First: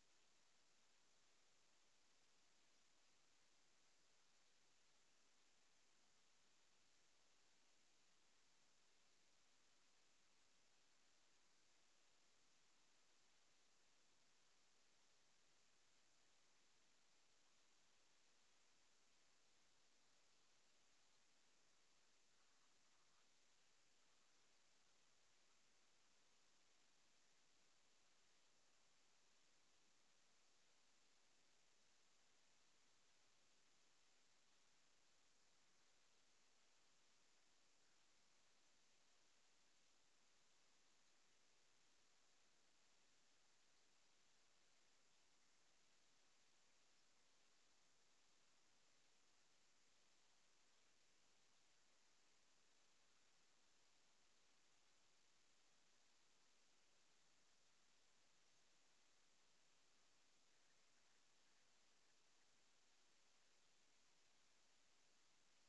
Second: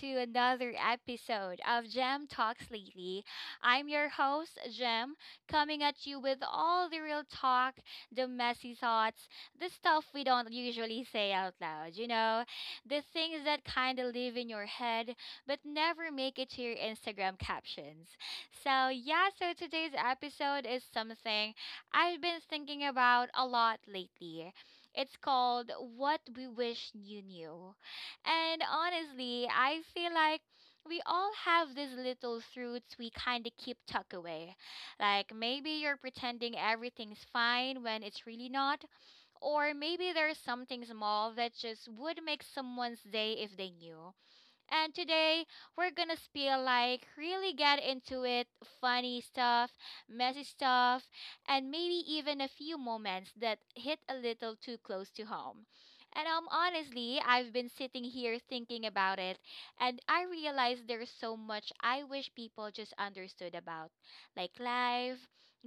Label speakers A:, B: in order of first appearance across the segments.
A: to another episode of Gem Talks Lately. I'm your host, Gem, coming at you with all the real talk, the messy thoughts, the stuff we don't usually say out loud, you know, the things that kind of live in your head but never make it to your Instagram captions. So today's episode is something I've been thinking about a lot lately, it's called What We Wish You Knew. And honestly, I feel like we all have these little truths we kind of keep tucked away. Like maybe you're pretending everything's fine when it's really not, or maybe there's something small that just would make someone's day if they knew. And today we're gonna spill, like really get into it, funny stuff, messy stuff, and maybe even a few moments that hit a little too close to home. And honestly, I've been sitting here thinking about it, and I realize there's so much I wish people just understood about, like life,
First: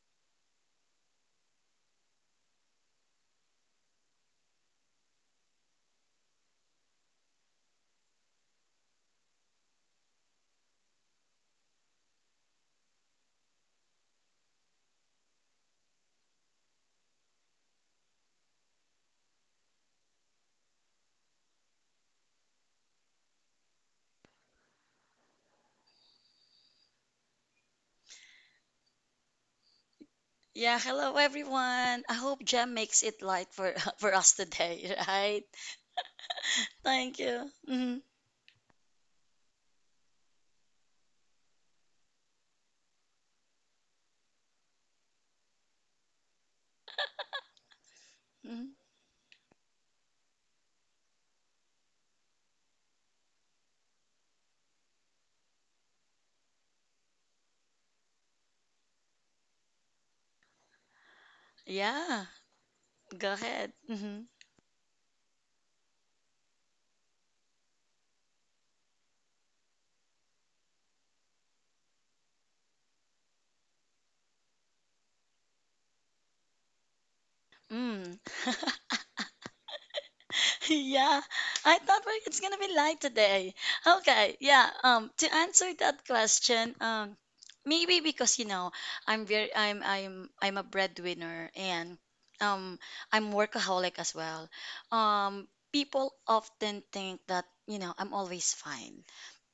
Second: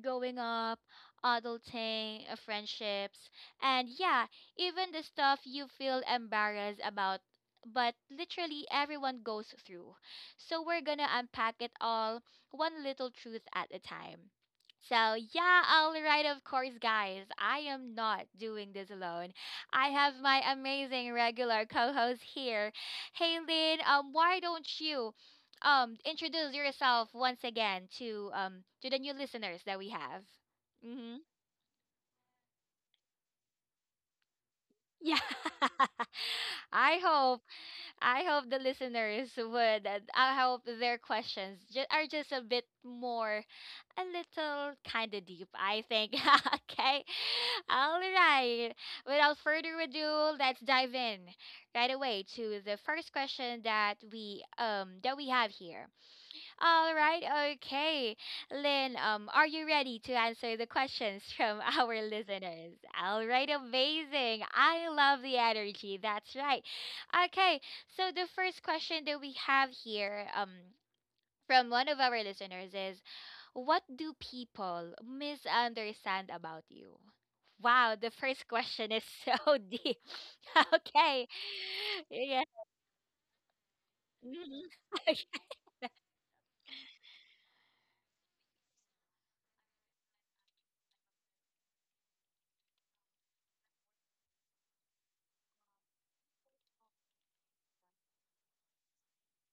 A: growing up, adulting, friendships, and yeah, even the stuff you feel embarrassed about but literally everyone goes through. So we're gonna unpack it all, one little truth at a time. So, yeah, all right, of course, guys. I am not doing this alone. I have my amazing regular co host here. Hey, Lynn, why don't you introduce yourself once again to the new listeners that we have?
B: Yeah, hello
A: Mm-hmm.
B: everyone. I hope Jem makes it light for for us today,
A: Yeah.
B: right?
A: I
B: Thank
A: hope
B: you. Hmm
A: I hope the listeners would. And I hope their questions are just a bit more, a little kind of deep, I think. Okay. All right.
B: hmm
A: Without further ado, let's dive in right away to the first question that we have here. All right, okay. Lynn, are you ready to answer the questions from our
B: Yeah,
A: listeners? All
B: go
A: right,
B: ahead. Hmm
A: amazing. I love the energy. That's right. Okay, so the first question that we have here, from one of our listeners is, what do people misunderstand about you? Wow, the
B: Mm.
A: first question is so deep.
B: Yeah,
A: Okay.
B: I thought it's
A: Yeah.
B: gonna be light today. Okay,
A: Mhm.
B: yeah. To answer that question, maybe because I'm a breadwinner and um I'm workaholic as well. People often think that I'm always fine,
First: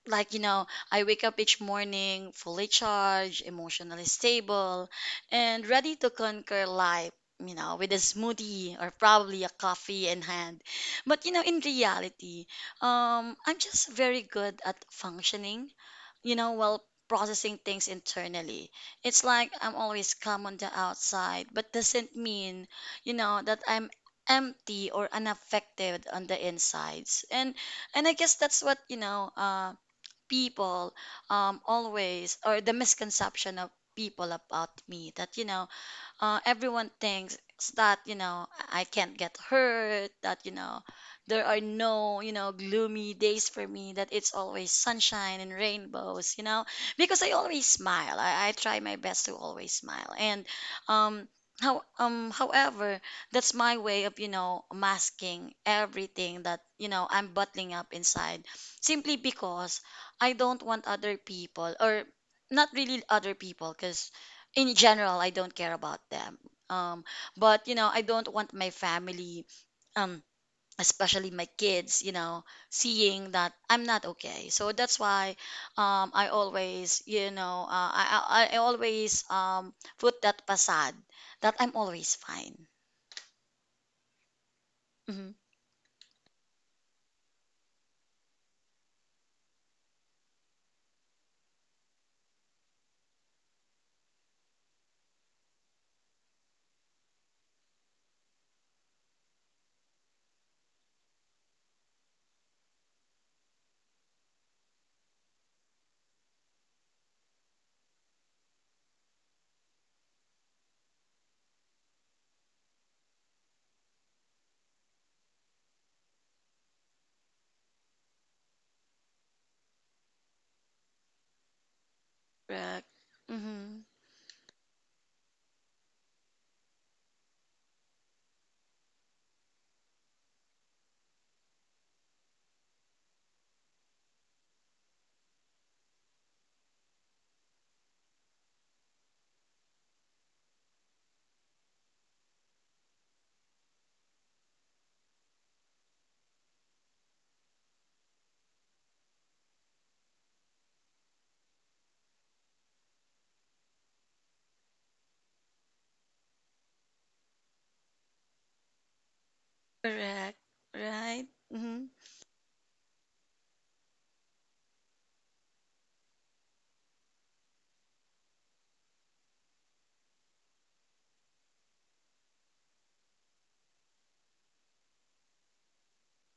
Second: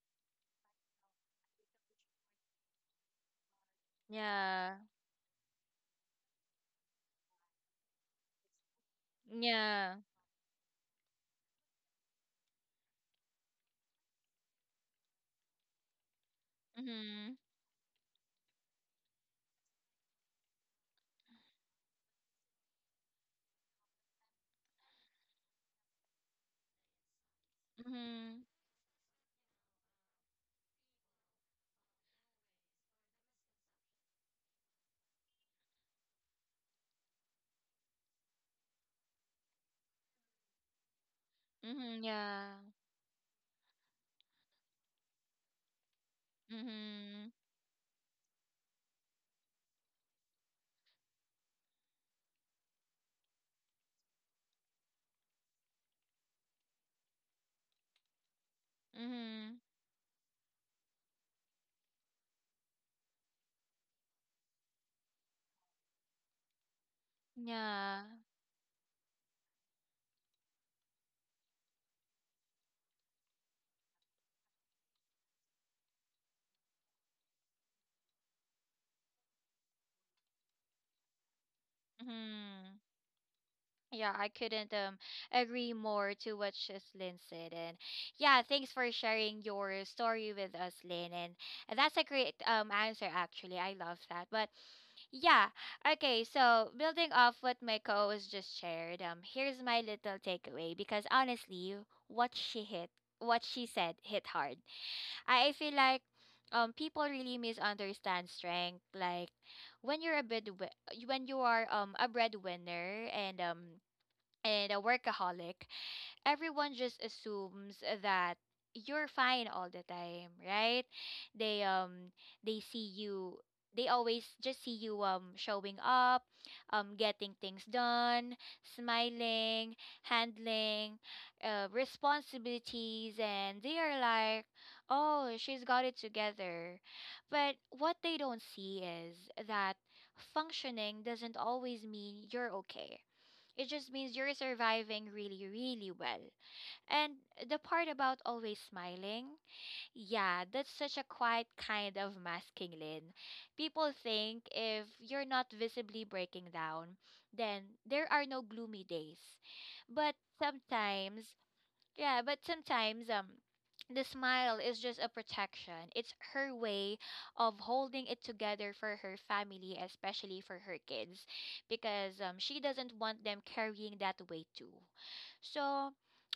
B: like I wake up each morning fully charged, emotionally
A: Yeah.
B: stable, and ready to conquer life with a smoothie or probably a
A: Yeah.
B: coffee in hand, but in reality, I'm just very good at functioning while
A: Mm-hmm.
B: processing things internally. It's like I'm always calm on the outside, but doesn't mean that I'm empty or unaffected on the insides. And and i guess
A: Mhm.
B: that's what you know uh people always, or the misconception of people about me, that everyone thinks that I can't get hurt, that there are
A: Mhm.
B: no
A: Yeah.
B: gloomy days for me, that it's always sunshine and rainbows, because I
A: Mhm.
B: always smile. I try my best to always smile, and um. however, that's my way of, masking everything that, I'm bottling up inside, simply
A: Mhm.
B: because I don't want other people, or not really other people because in general, I don't care about them. Um, but I
A: Yeah.
B: don't want my family, um, especially my kids, seeing that I'm not okay. So that's why, I always, I always put that facade that I'm always fine.
A: Mhm. Yeah, I couldn't
B: Mm-hmm.
A: agree more to what Shislin said. And yeah, thanks for sharing your story with us, Lynn. And that's a great answer actually. I love that. But yeah, okay, so building off what my co was just shared, here's my little takeaway because honestly, what she hit what she said hit hard. I feel like people really misunderstand strength. Like when you're a bread when you are a breadwinner and a workaholic, everyone just assumes that you're fine all the time, right? They um they
B: Correct.
A: see you,
B: Mm-hmm.
A: they always just see you showing up, getting things done, smiling, handling responsibilities, and they are like, "Oh, she's got it together." But what they don't see is that functioning doesn't always mean you're okay. It just means you're surviving really, really well. And the part about always smiling, yeah, that's such a quiet kind of masking, Lin. People think if you're not visibly breaking down, then there are no gloomy days. But
B: Correct. Right.
A: sometimes
B: Mm-hmm.
A: yeah, but sometimes the smile is just a protection. It's her way of holding it together for her family, especially for her kids, because she doesn't want them carrying that weight too. So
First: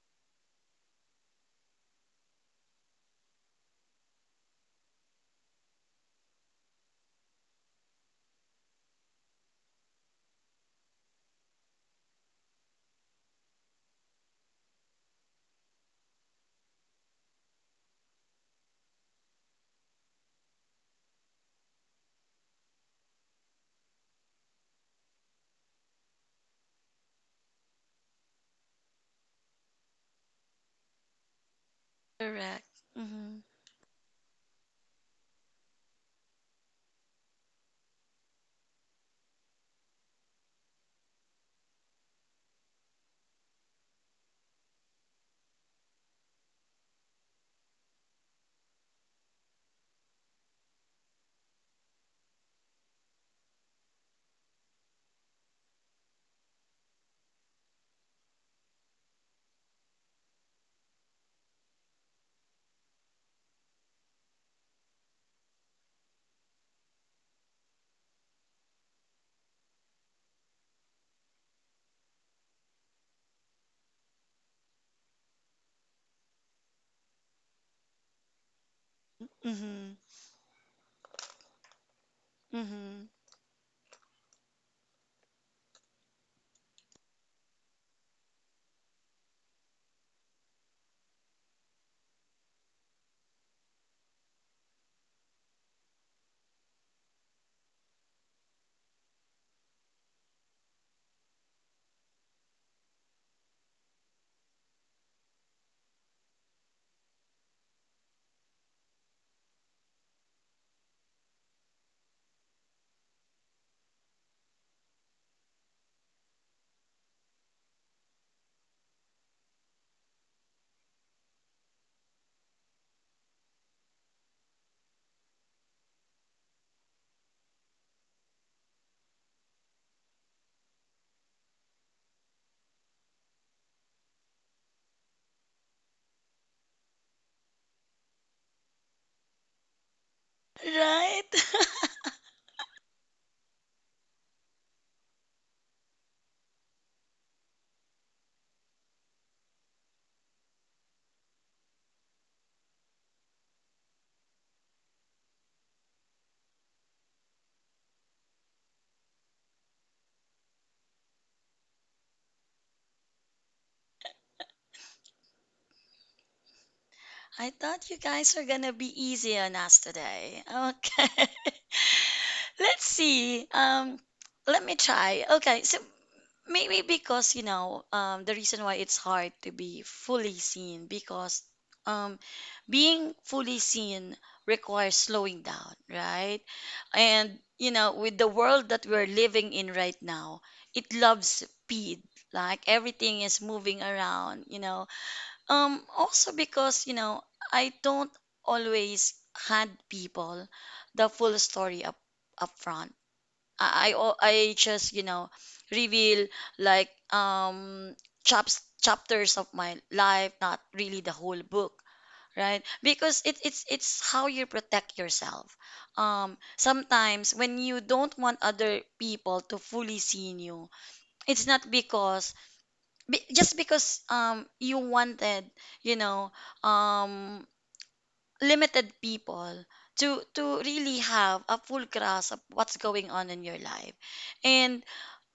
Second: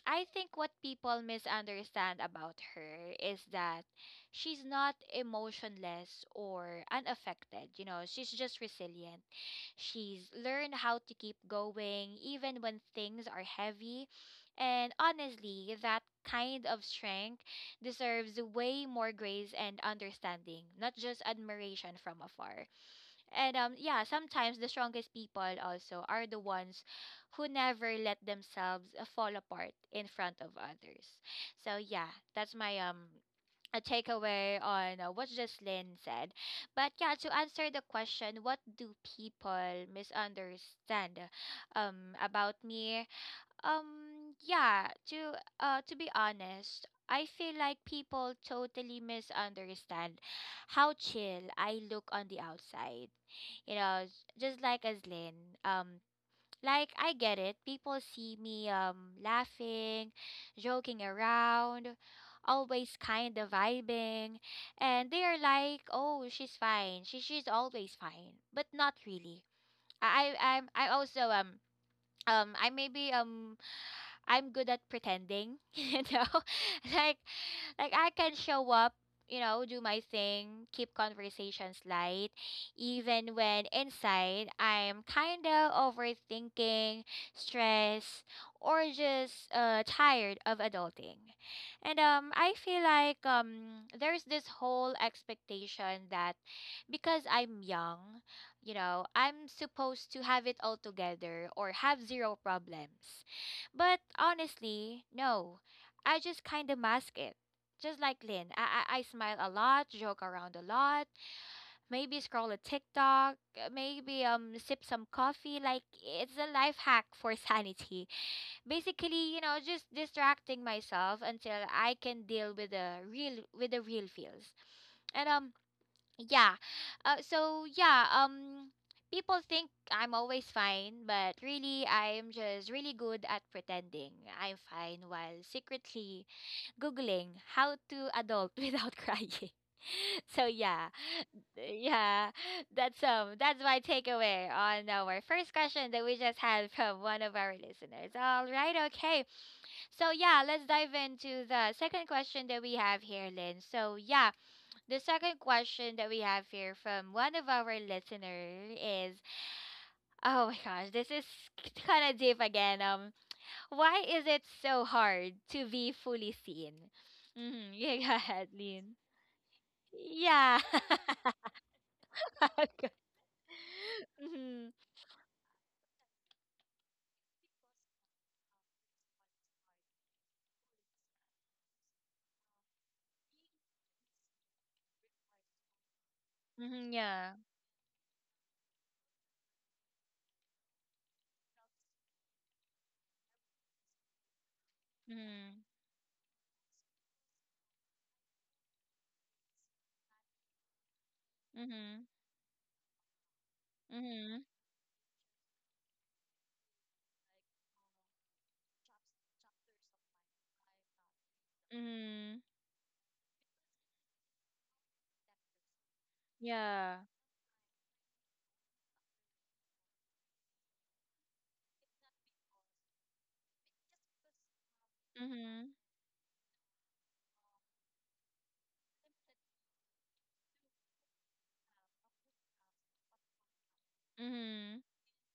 A: I think what people misunderstand about her is that she's not emotionless or unaffected. You know, she's just resilient. She's learned how to keep going even when things are heavy, and honestly, that kind of strength deserves way more grace and understanding, not just admiration from afar. And yeah, sometimes the strongest people also are the ones who never let themselves fall apart in front of others. So yeah, that's
B: Correct.
A: my
B: Mm-hmm.
A: a takeaway on what Jocelyn said. But yeah, to answer the question, what do people misunderstand about me? Yeah, to be honest, I feel like people totally misunderstand how chill I look on the outside. You know, just like as Lynn. Like I get it. People see me laughing, joking around, always kind of vibing, and they are like, "Oh, she's fine. She's always fine." But not really. I I'm I also I maybe I'm good at pretending, you know? Like like I can show up, you know, do
B: Mm-hmm.
A: my thing, keep conversations light,
B: Mm-hmm.
A: even when inside I'm kinda overthinking, stressed, or just tired of adulting. And I feel like there's this whole expectation that because I'm young, you know, I'm supposed to have it all together or have zero problems. But honestly, no. I just kind of mask it. Just like Lynn, I smile a lot, joke around a lot, maybe scroll a TikTok, maybe sip some coffee. Like it's a life hack for sanity. Basically, you know, just distracting myself until I can deal with the real feels. And yeah. So yeah, people think I'm always fine, but really I'm just really good at pretending I'm fine while secretly googling how to adult without crying. So yeah.
B: Right.
A: Yeah. That's that's my takeaway on our first question that we just had from one of our listeners. All right, okay. So yeah, let's dive into the second question that we have here, Lynn. So yeah, the second question that we have here from one of our listener is, oh my gosh, this is kind of deep again. Why is it so hard to be fully seen?
B: I
A: Mm-hmm.
B: thought
A: Yeah,
B: you
A: go
B: guys are
A: ahead,
B: gonna
A: Lynn.
B: be easy on us today.
A: Yeah.
B: Okay, let's
A: Okay.
B: see. Let
A: Mhm.
B: me try. Okay, so maybe because the reason why it's hard to be fully seen, because um, being fully seen requires slowing down, right?
A: Mhm, yeah.
B: And with the world that we're living in right now, it loves speed. Like everything is moving around.
A: Mhm.
B: Also, because, I don't always hand people the full story up
A: Mhm.
B: up front. I I, al-
A: Mhm.
B: I just, reveal, like chaps chapters of my life, not really the whole book,
A: Mhm.
B: right? Because it's how you protect yourself.
A: Yeah.
B: Sometimes when you don't want other people to fully see you, it's not just because you wanted
A: Mhm.
B: you know um limited people to really have a full grasp of what's going on in your life,
A: Mhm.
B: and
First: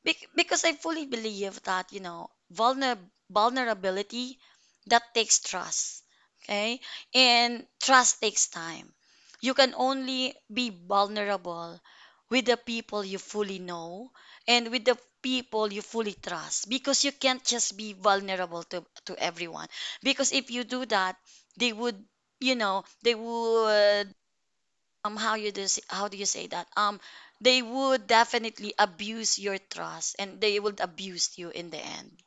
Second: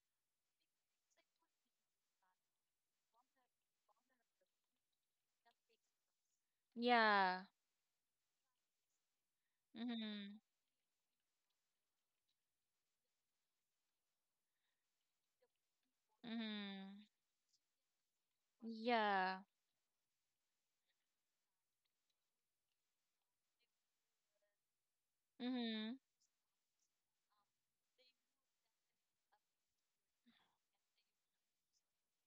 B: Because I fully believe that, vulnerability that takes trust. Okay?
A: Yeah.
B: And trust takes time. You can only
A: Mhm.
B: be vulnerable with the people you fully know and with the people you fully trust,
A: Mhm.
B: because you can't just be vulnerable to
A: Yeah.
B: everyone. Because if you do that, they would, you know, they would how
A: Mhm.
B: how do you say that, they would definitely abuse your trust, and they would abuse you in the end.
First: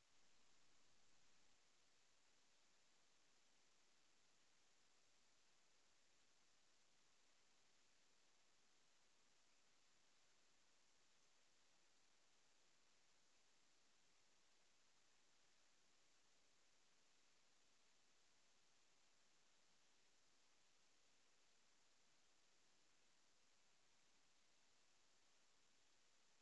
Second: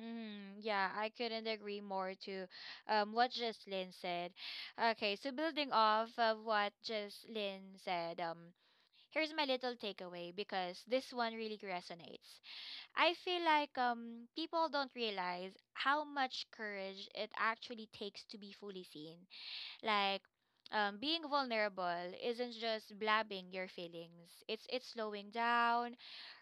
A: Mm, yeah, I couldn't agree more to what Jocelyn said. Okay, so building off of what Jocelyn said, here's my little takeaway because this one really resonates. I feel like people don't realize how much courage it actually takes to be fully seen. Like, being vulnerable isn't just blabbing your feelings. It's slowing down,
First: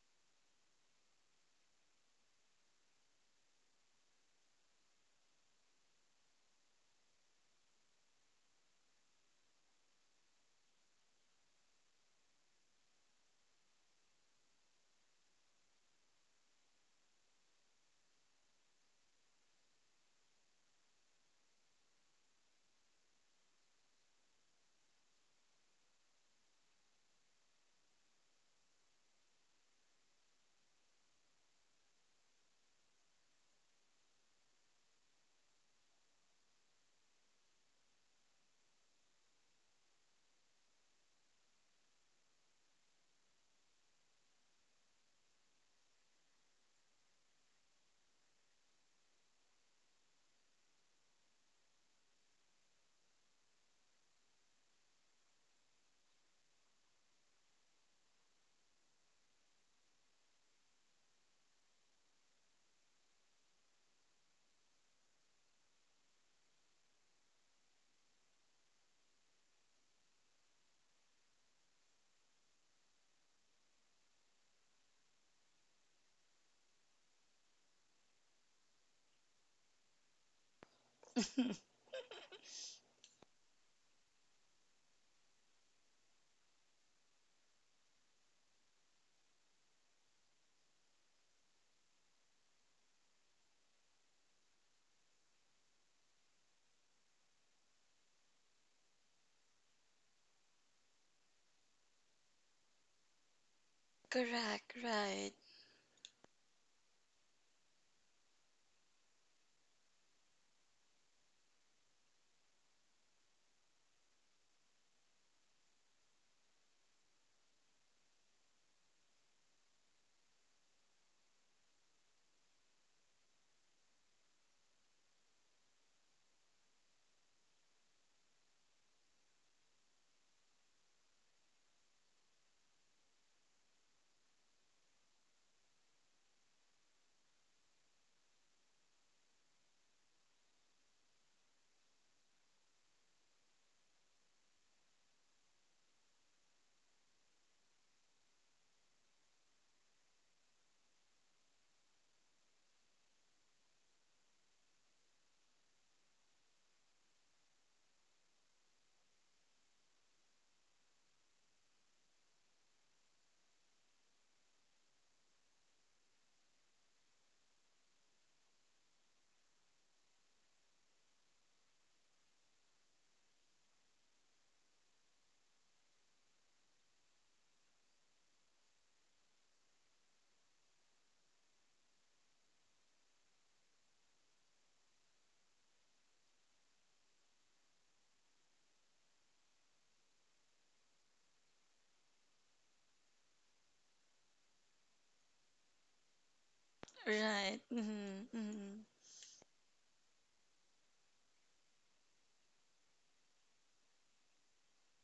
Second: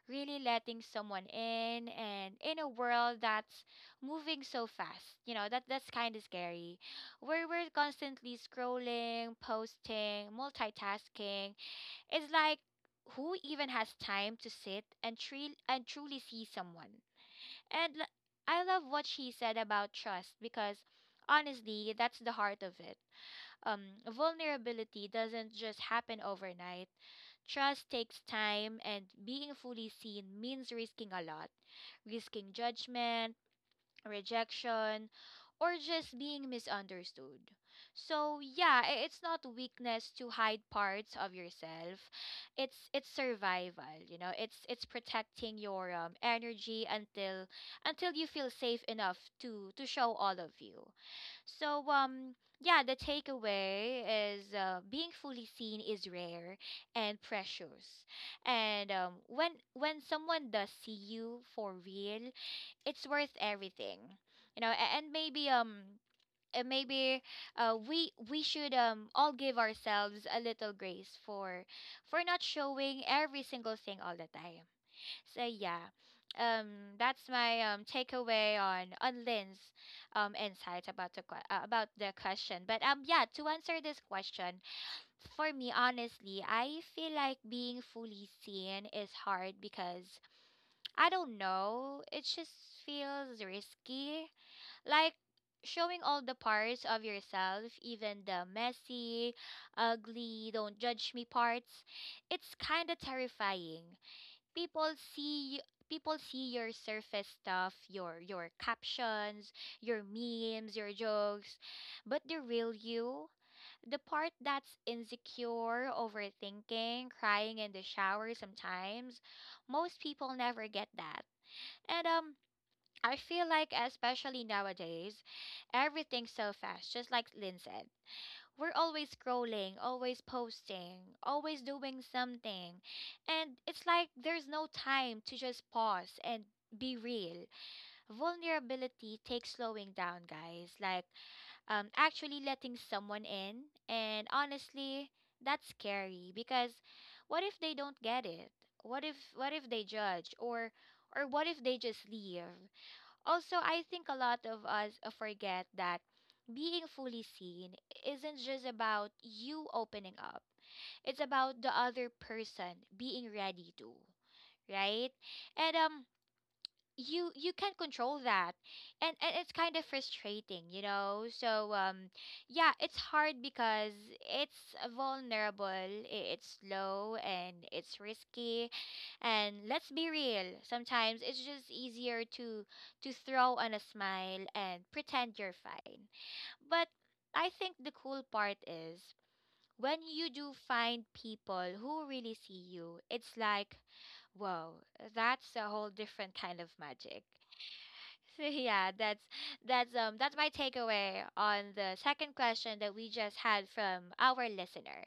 A: really letting someone in, and in a world that's moving so fast, you know, that's kind of scary, where we're constantly scrolling, posting, multitasking, it's like who even has time to sit and and truly see someone and I love what she said about trust, because honestly that's the heart of it. um vulnerability doesn't just happen overnight. Trust takes time, and being fully seen means risking a lot, risking judgment, rejection, or just being misunderstood. So, yeah, it's not weakness to hide parts of yourself. It's survival, you know. It's protecting your energy until you feel safe enough to show all of you. So yeah, the takeaway is being fully seen is rare and precious. And when someone does see you for real, it's worth everything. You know, and maybe maybe we should all give ourselves a little grace for not showing every single thing all the time. So yeah, that's my takeaway on Lynn's insights about the about the question. But yeah, to answer this question, for me, honestly, I feel like being fully seen is hard because I don't know. It just feels risky, like showing all the parts of yourself, even the messy, ugly, don't judge me parts. It's kind of terrifying.
B: Correct.
A: people
B: Right,
A: people see your surface stuff, your captions, your memes, your jokes, but the real you, the part that's insecure, overthinking, crying in the shower sometimes, most people never get that. And I feel like especially nowadays, everything's so fast, just like Lynn said. We're always scrolling, always posting, always doing something. And it's like there's no time to just pause and be real. Vulnerability takes slowing down, guys. Like actually letting someone in. And honestly, that's scary because what if they don't get it? What if they judge, or what if they just leave? Also, I think a lot of us forget that being fully seen isn't just about you opening up. It's about the other person being ready to, right? And you, you can control that. And it's kind of frustrating, you know? So yeah, it's hard because it's vulnerable, it's slow and it's risky, and let's be real, sometimes it's just easier to throw on a smile and pretend you're fine. But I think the cool part is when you do find people who really see you, it's like, whoa, that's a whole different kind of magic.
B: right. Mm-hmm,
A: So
B: mm-hmm.
A: yeah, that's that's my takeaway on the second question that we just had from our listener.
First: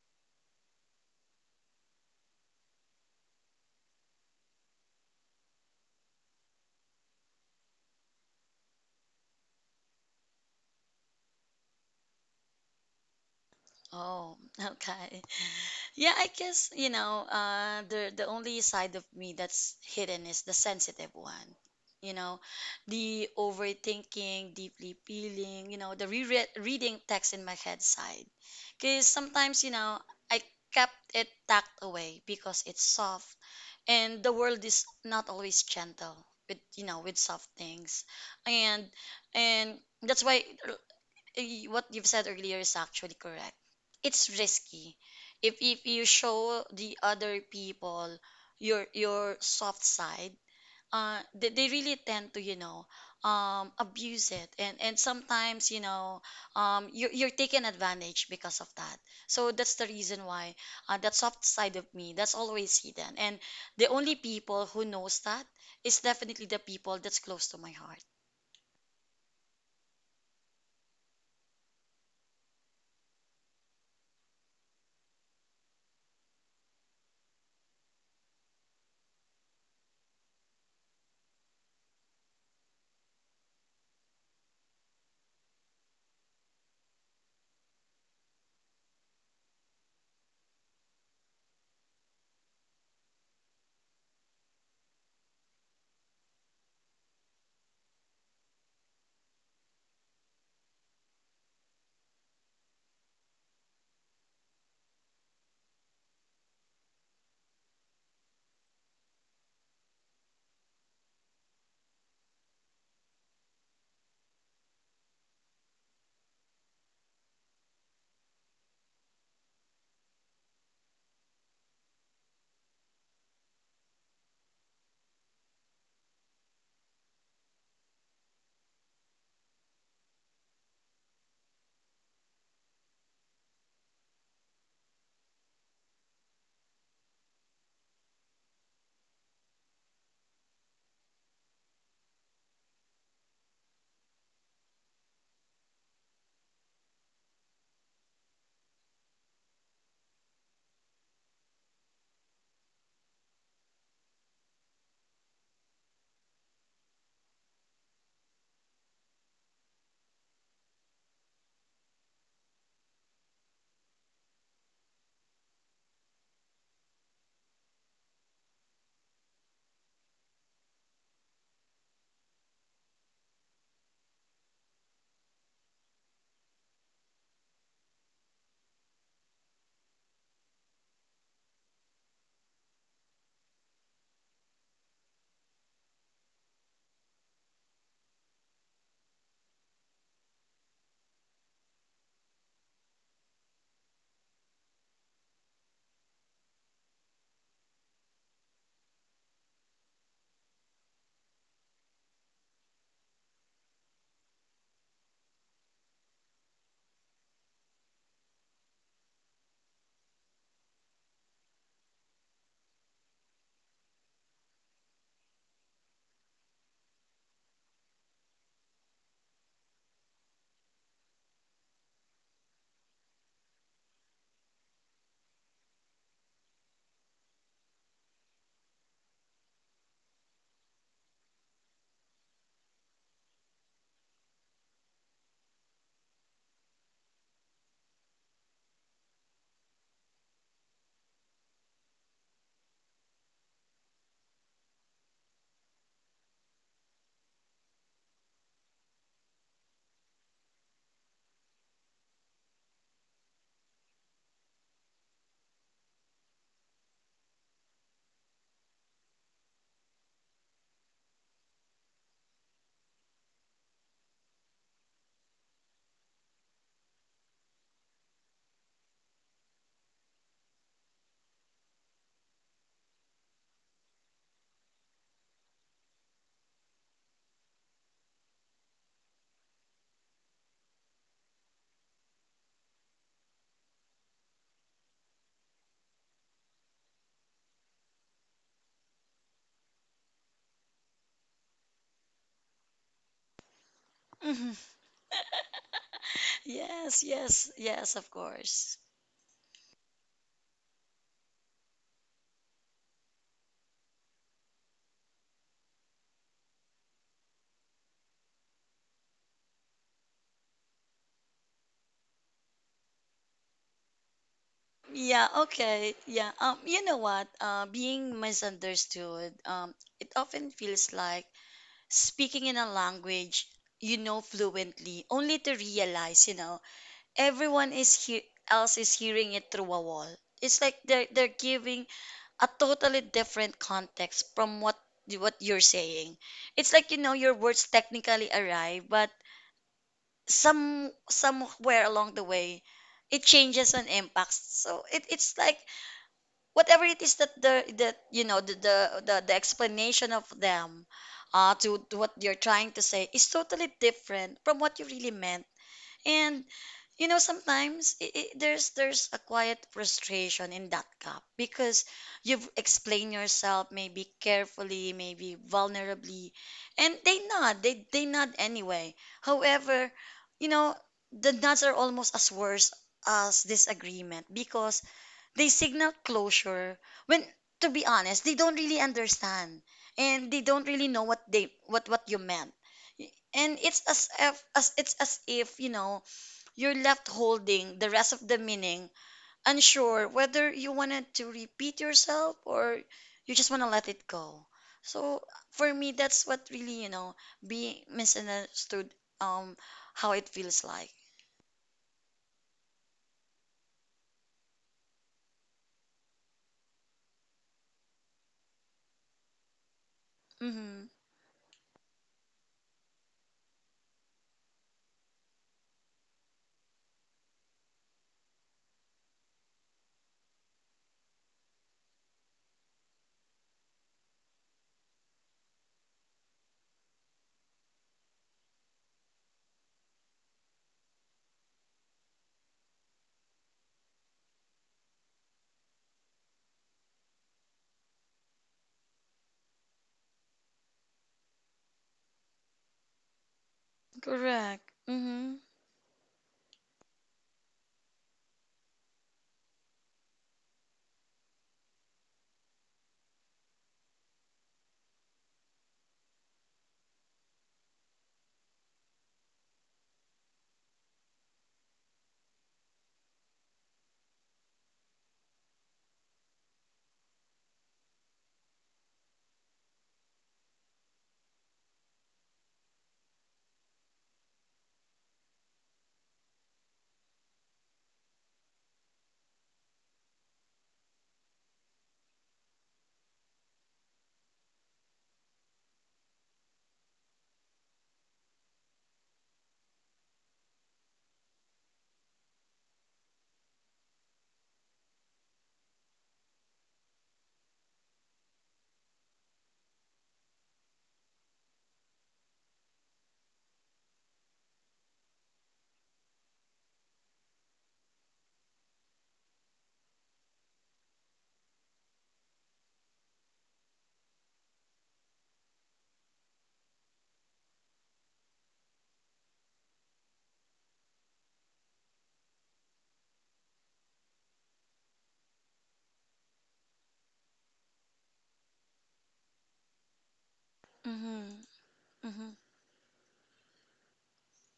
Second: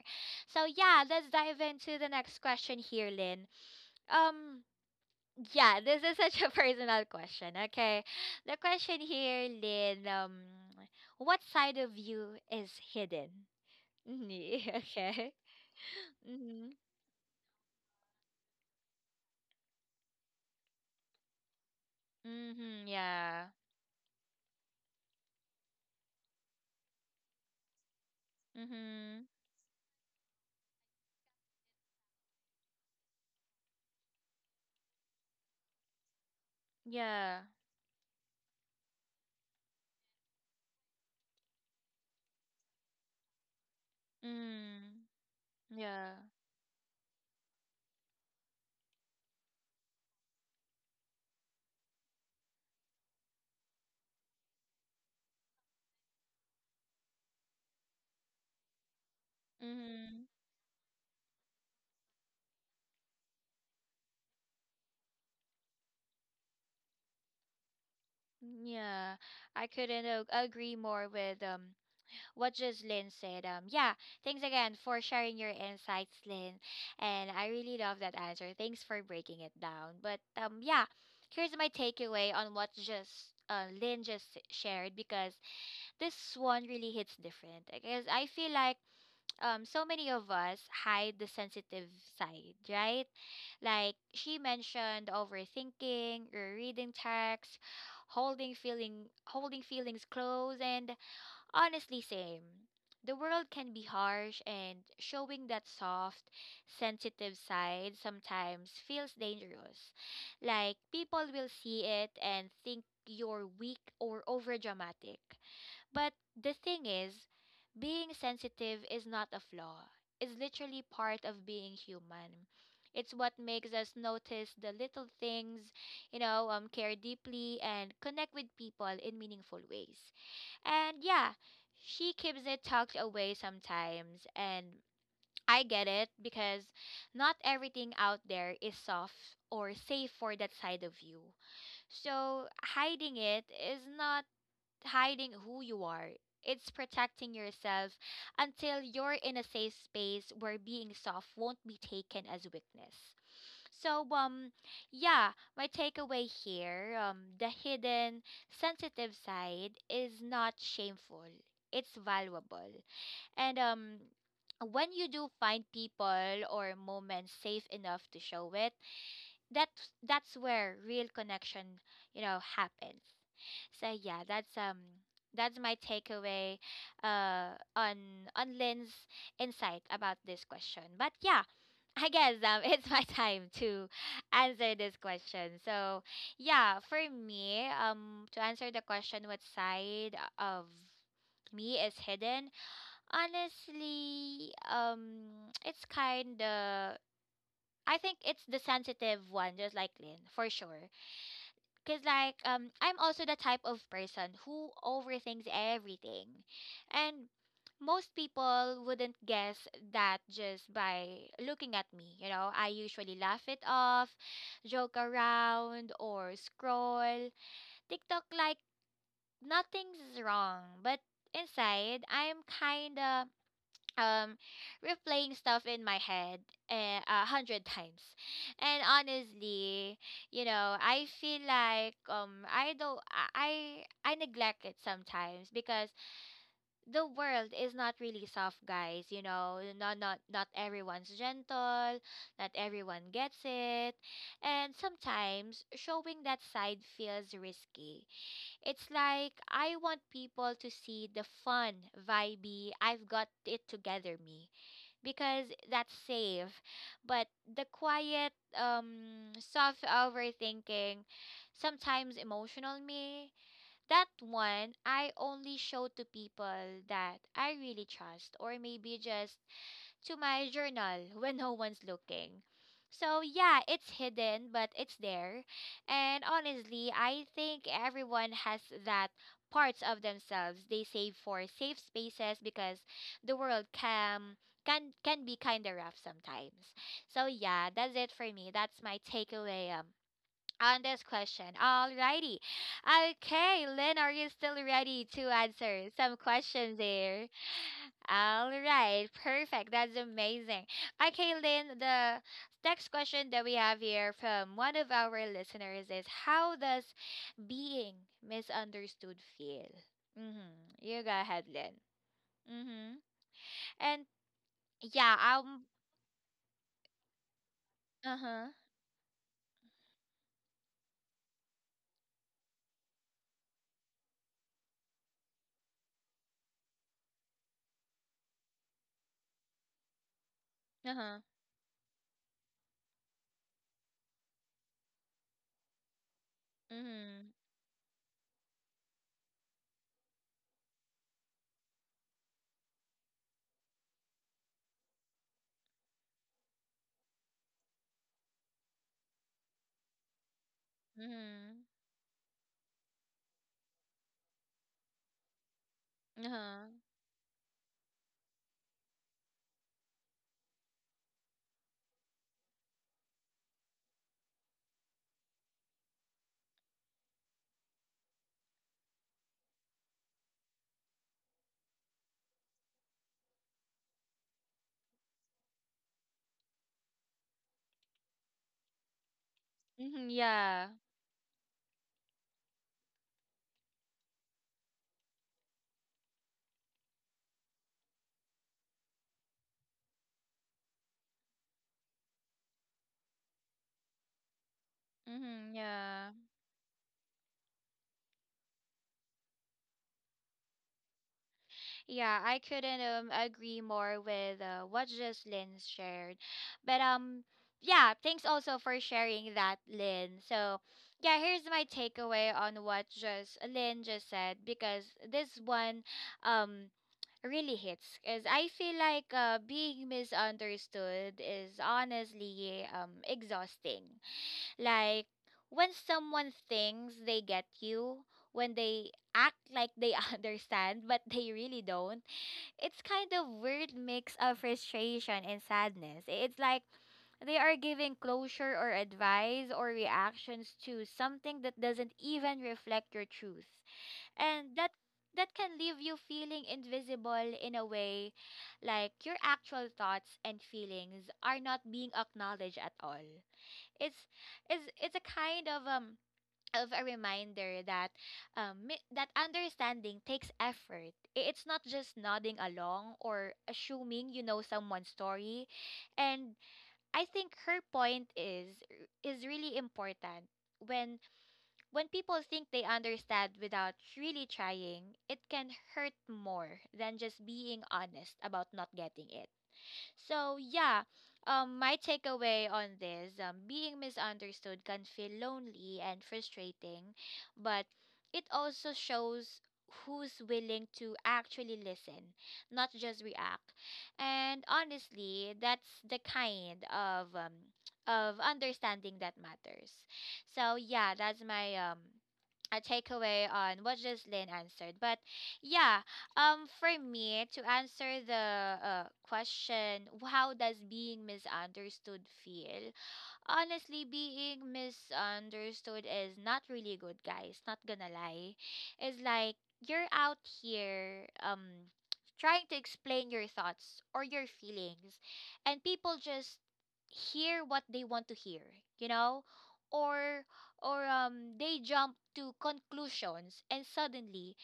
A: So yeah, let's dive into the next question here, Lynn. Um yeah, this is such a personal question. Okay. The question here, Lynn, what side of you is hidden?
B: Oh,
A: Mhm,
B: okay.
A: okay.
B: Yeah, I guess,
A: Mm-hmm.
B: the only side of me that's hidden is the sensitive one. You know,
A: Mm-hmm.
B: the
A: Yeah.
B: overthinking, deeply feeling, the re reading text in my head side. Because
A: Mm-hmm.
B: sometimes, I kept it tucked away because it's soft, and the world is not always gentle with
A: Yeah.
B: soft things. And and that's why what you've said earlier is actually correct. It's risky.
A: Mm.
B: If you
A: Yeah.
B: show the other people your soft side, they really tend to abuse it, and sometimes you're taken advantage because of that. So that's the
A: Mm-hmm.
B: reason why that soft side of me that's always hidden, and the only people who knows that is definitely the people that's close to my heart.
A: Yeah. I couldn't agree more with what just Lynn said. Yeah, thanks again for sharing your insights, Lynn. And I really love that answer. Thanks for breaking it down. But yeah, here's my takeaway on what just Lynn just shared because this one really hits different. Because I feel like so many of us hide the sensitive side, right? Like she mentioned, overthinking, reading text, holding feeling, holding feelings close, and honestly, same. The world can be harsh, and showing that soft, sensitive side sometimes feels dangerous. Like, people will see it and think you're weak or overdramatic. But the thing is, being sensitive is not a flaw, it's literally part of being human. It's what makes us notice the little things, you know, care deeply and connect with people in meaningful ways. And yeah, she keeps it tucked away sometimes. And I get it because not everything out there is soft or safe for that side of you. So hiding it is not hiding who you are. It's protecting yourself until you're in a safe space where being soft won't be taken as weakness. So yeah, my takeaway here, the hidden sensitive side is not shameful. It's valuable. And when you do find people or moments safe enough to show it, that's where real connection you know happens. So yeah, that's my takeaway on Lynn's insight about this question. But yeah, I guess it's my time to answer this question. So yeah, for me, to answer the question, what side of me is hidden, honestly, it's kind of, I think it's the sensitive one, just like Lynn, for sure. Cause like I'm also the type of person who overthinks everything, and most people wouldn't guess that just by looking at me. You know, I usually laugh it off, joke around, or scroll TikTok like nothing's wrong, but inside I'm kinda um replaying stuff in my head 100 times. And honestly, you know, I feel like I don't I neglect it sometimes because the world is not really soft, guys, you know, not everyone's gentle, not everyone gets it. And sometimes showing that side feels risky. It's like I want people to see the fun, vibey, I've got it together me, because that's safe. But the quiet, soft, overthinking, sometimes emotional me, that one I only show to people that I really trust, or maybe just to my journal when no one's looking. So yeah, it's hidden, but it's there. And honestly, I think everyone has that parts of themselves they save for safe spaces because the world can be kind of rough sometimes. So yeah, that's it for me. That's my takeaway on this question. Alrighty. Okay, Lynn, are you still ready to answer some questions
B: Yes,
A: there?
B: yes, yes, of
A: All
B: course.
A: right, perfect. That's amazing. Okay, Lynn, the next question that we have here from one of our listeners is, how does being misunderstood feel? Mm-hmm. You go ahead, Lynn. Mm-hmm. And yeah,
B: Yeah, okay. Yeah. You know what?
A: uh
B: Being
A: huh,
B: misunderstood, it often feels like speaking in a language fluently, only to realize, everyone is here else is hearing it through a wall. It's like
A: uh
B: they're
A: huh,
B: they're giving a totally different context from what you're saying. It's
A: mm
B: like,
A: hmm,
B: your words technically arrive, but somewhere along the way, it changes and impacts. So it's like, whatever it is that the that you know the explanation of them
A: mm hmm,
B: to what you're trying to say is totally different from what you really meant.
A: uh
B: And
A: huh,
B: sometimes I there's a quiet frustration in that gap, because you've explained yourself, maybe carefully, maybe vulnerably, and they nod, they nod anyway. However, you know the nods are almost as worse as disagreement, because they signal closure when, to be honest, they don't really understand,
A: mm hmm,
B: and they don't
A: yeah.
B: really know what you meant. And it's as if you're left holding the rest of the meaning, unsure whether you wanted to repeat yourself or you just want to let it go. So
A: Mm-hmm,
B: for me,
A: yeah.
B: that's what really, being misunderstood, um how it feels like.
A: Yeah, I couldn't agree more with what Jocelyn shared. But yeah, thanks also for sharing that, Lynn. So
B: Mm-hmm.
A: yeah, here's my takeaway on what just Lynn just said because this one um really hits because I feel like being misunderstood is honestly exhausting. Like when someone thinks they get you, when they act like they understand but they really don't, it's kind of weird mix of frustration and sadness. It's like they are giving closure or advice or reactions to something that doesn't even reflect your truth. And
B: Correct.
A: that
B: Mm-hmm.
A: can leave you feeling invisible in a way, like your actual thoughts and feelings are not being acknowledged at all. It's it's a kind of a reminder that that understanding takes effort. It's not just nodding along or assuming you know someone's story. And I think her point is really important. When when people think they understand without really trying, it can hurt more than just being honest about not getting it. So yeah, my takeaway on this, being misunderstood can feel lonely and frustrating, but it also shows who's willing to actually listen, not just react. And honestly, that's the kind of understanding that matters. So yeah, that's my a takeaway on what Jocelyn answered. But yeah, for me to answer the question, how does being misunderstood feel? Honestly, being misunderstood is not really good, guys. Not gonna lie. It's like you're out here trying to explain your thoughts or your feelings, and people just hear what they want to hear, you know? Or
B: Mm-hmm.
A: they jump
B: Mm-hmm.
A: to conclusions, and suddenly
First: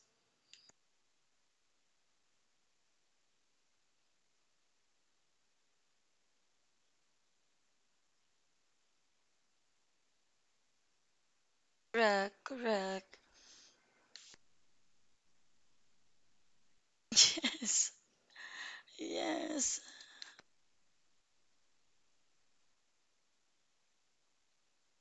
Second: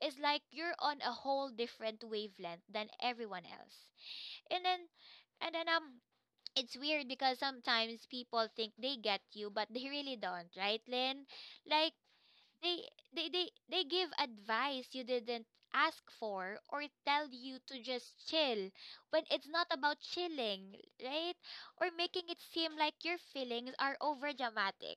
A: it's like you're on a whole different wavelength than everyone else. And then and then it's weird because sometimes people think they get you but they really don't, right, Lynn? Like
B: Correct,
A: they
B: correct.
A: they give advice you didn't ask for, or tell you to
B: Yes,
A: just chill when it's not
B: yes,
A: about chilling, right? Or making it seem like your feelings are over dramatic.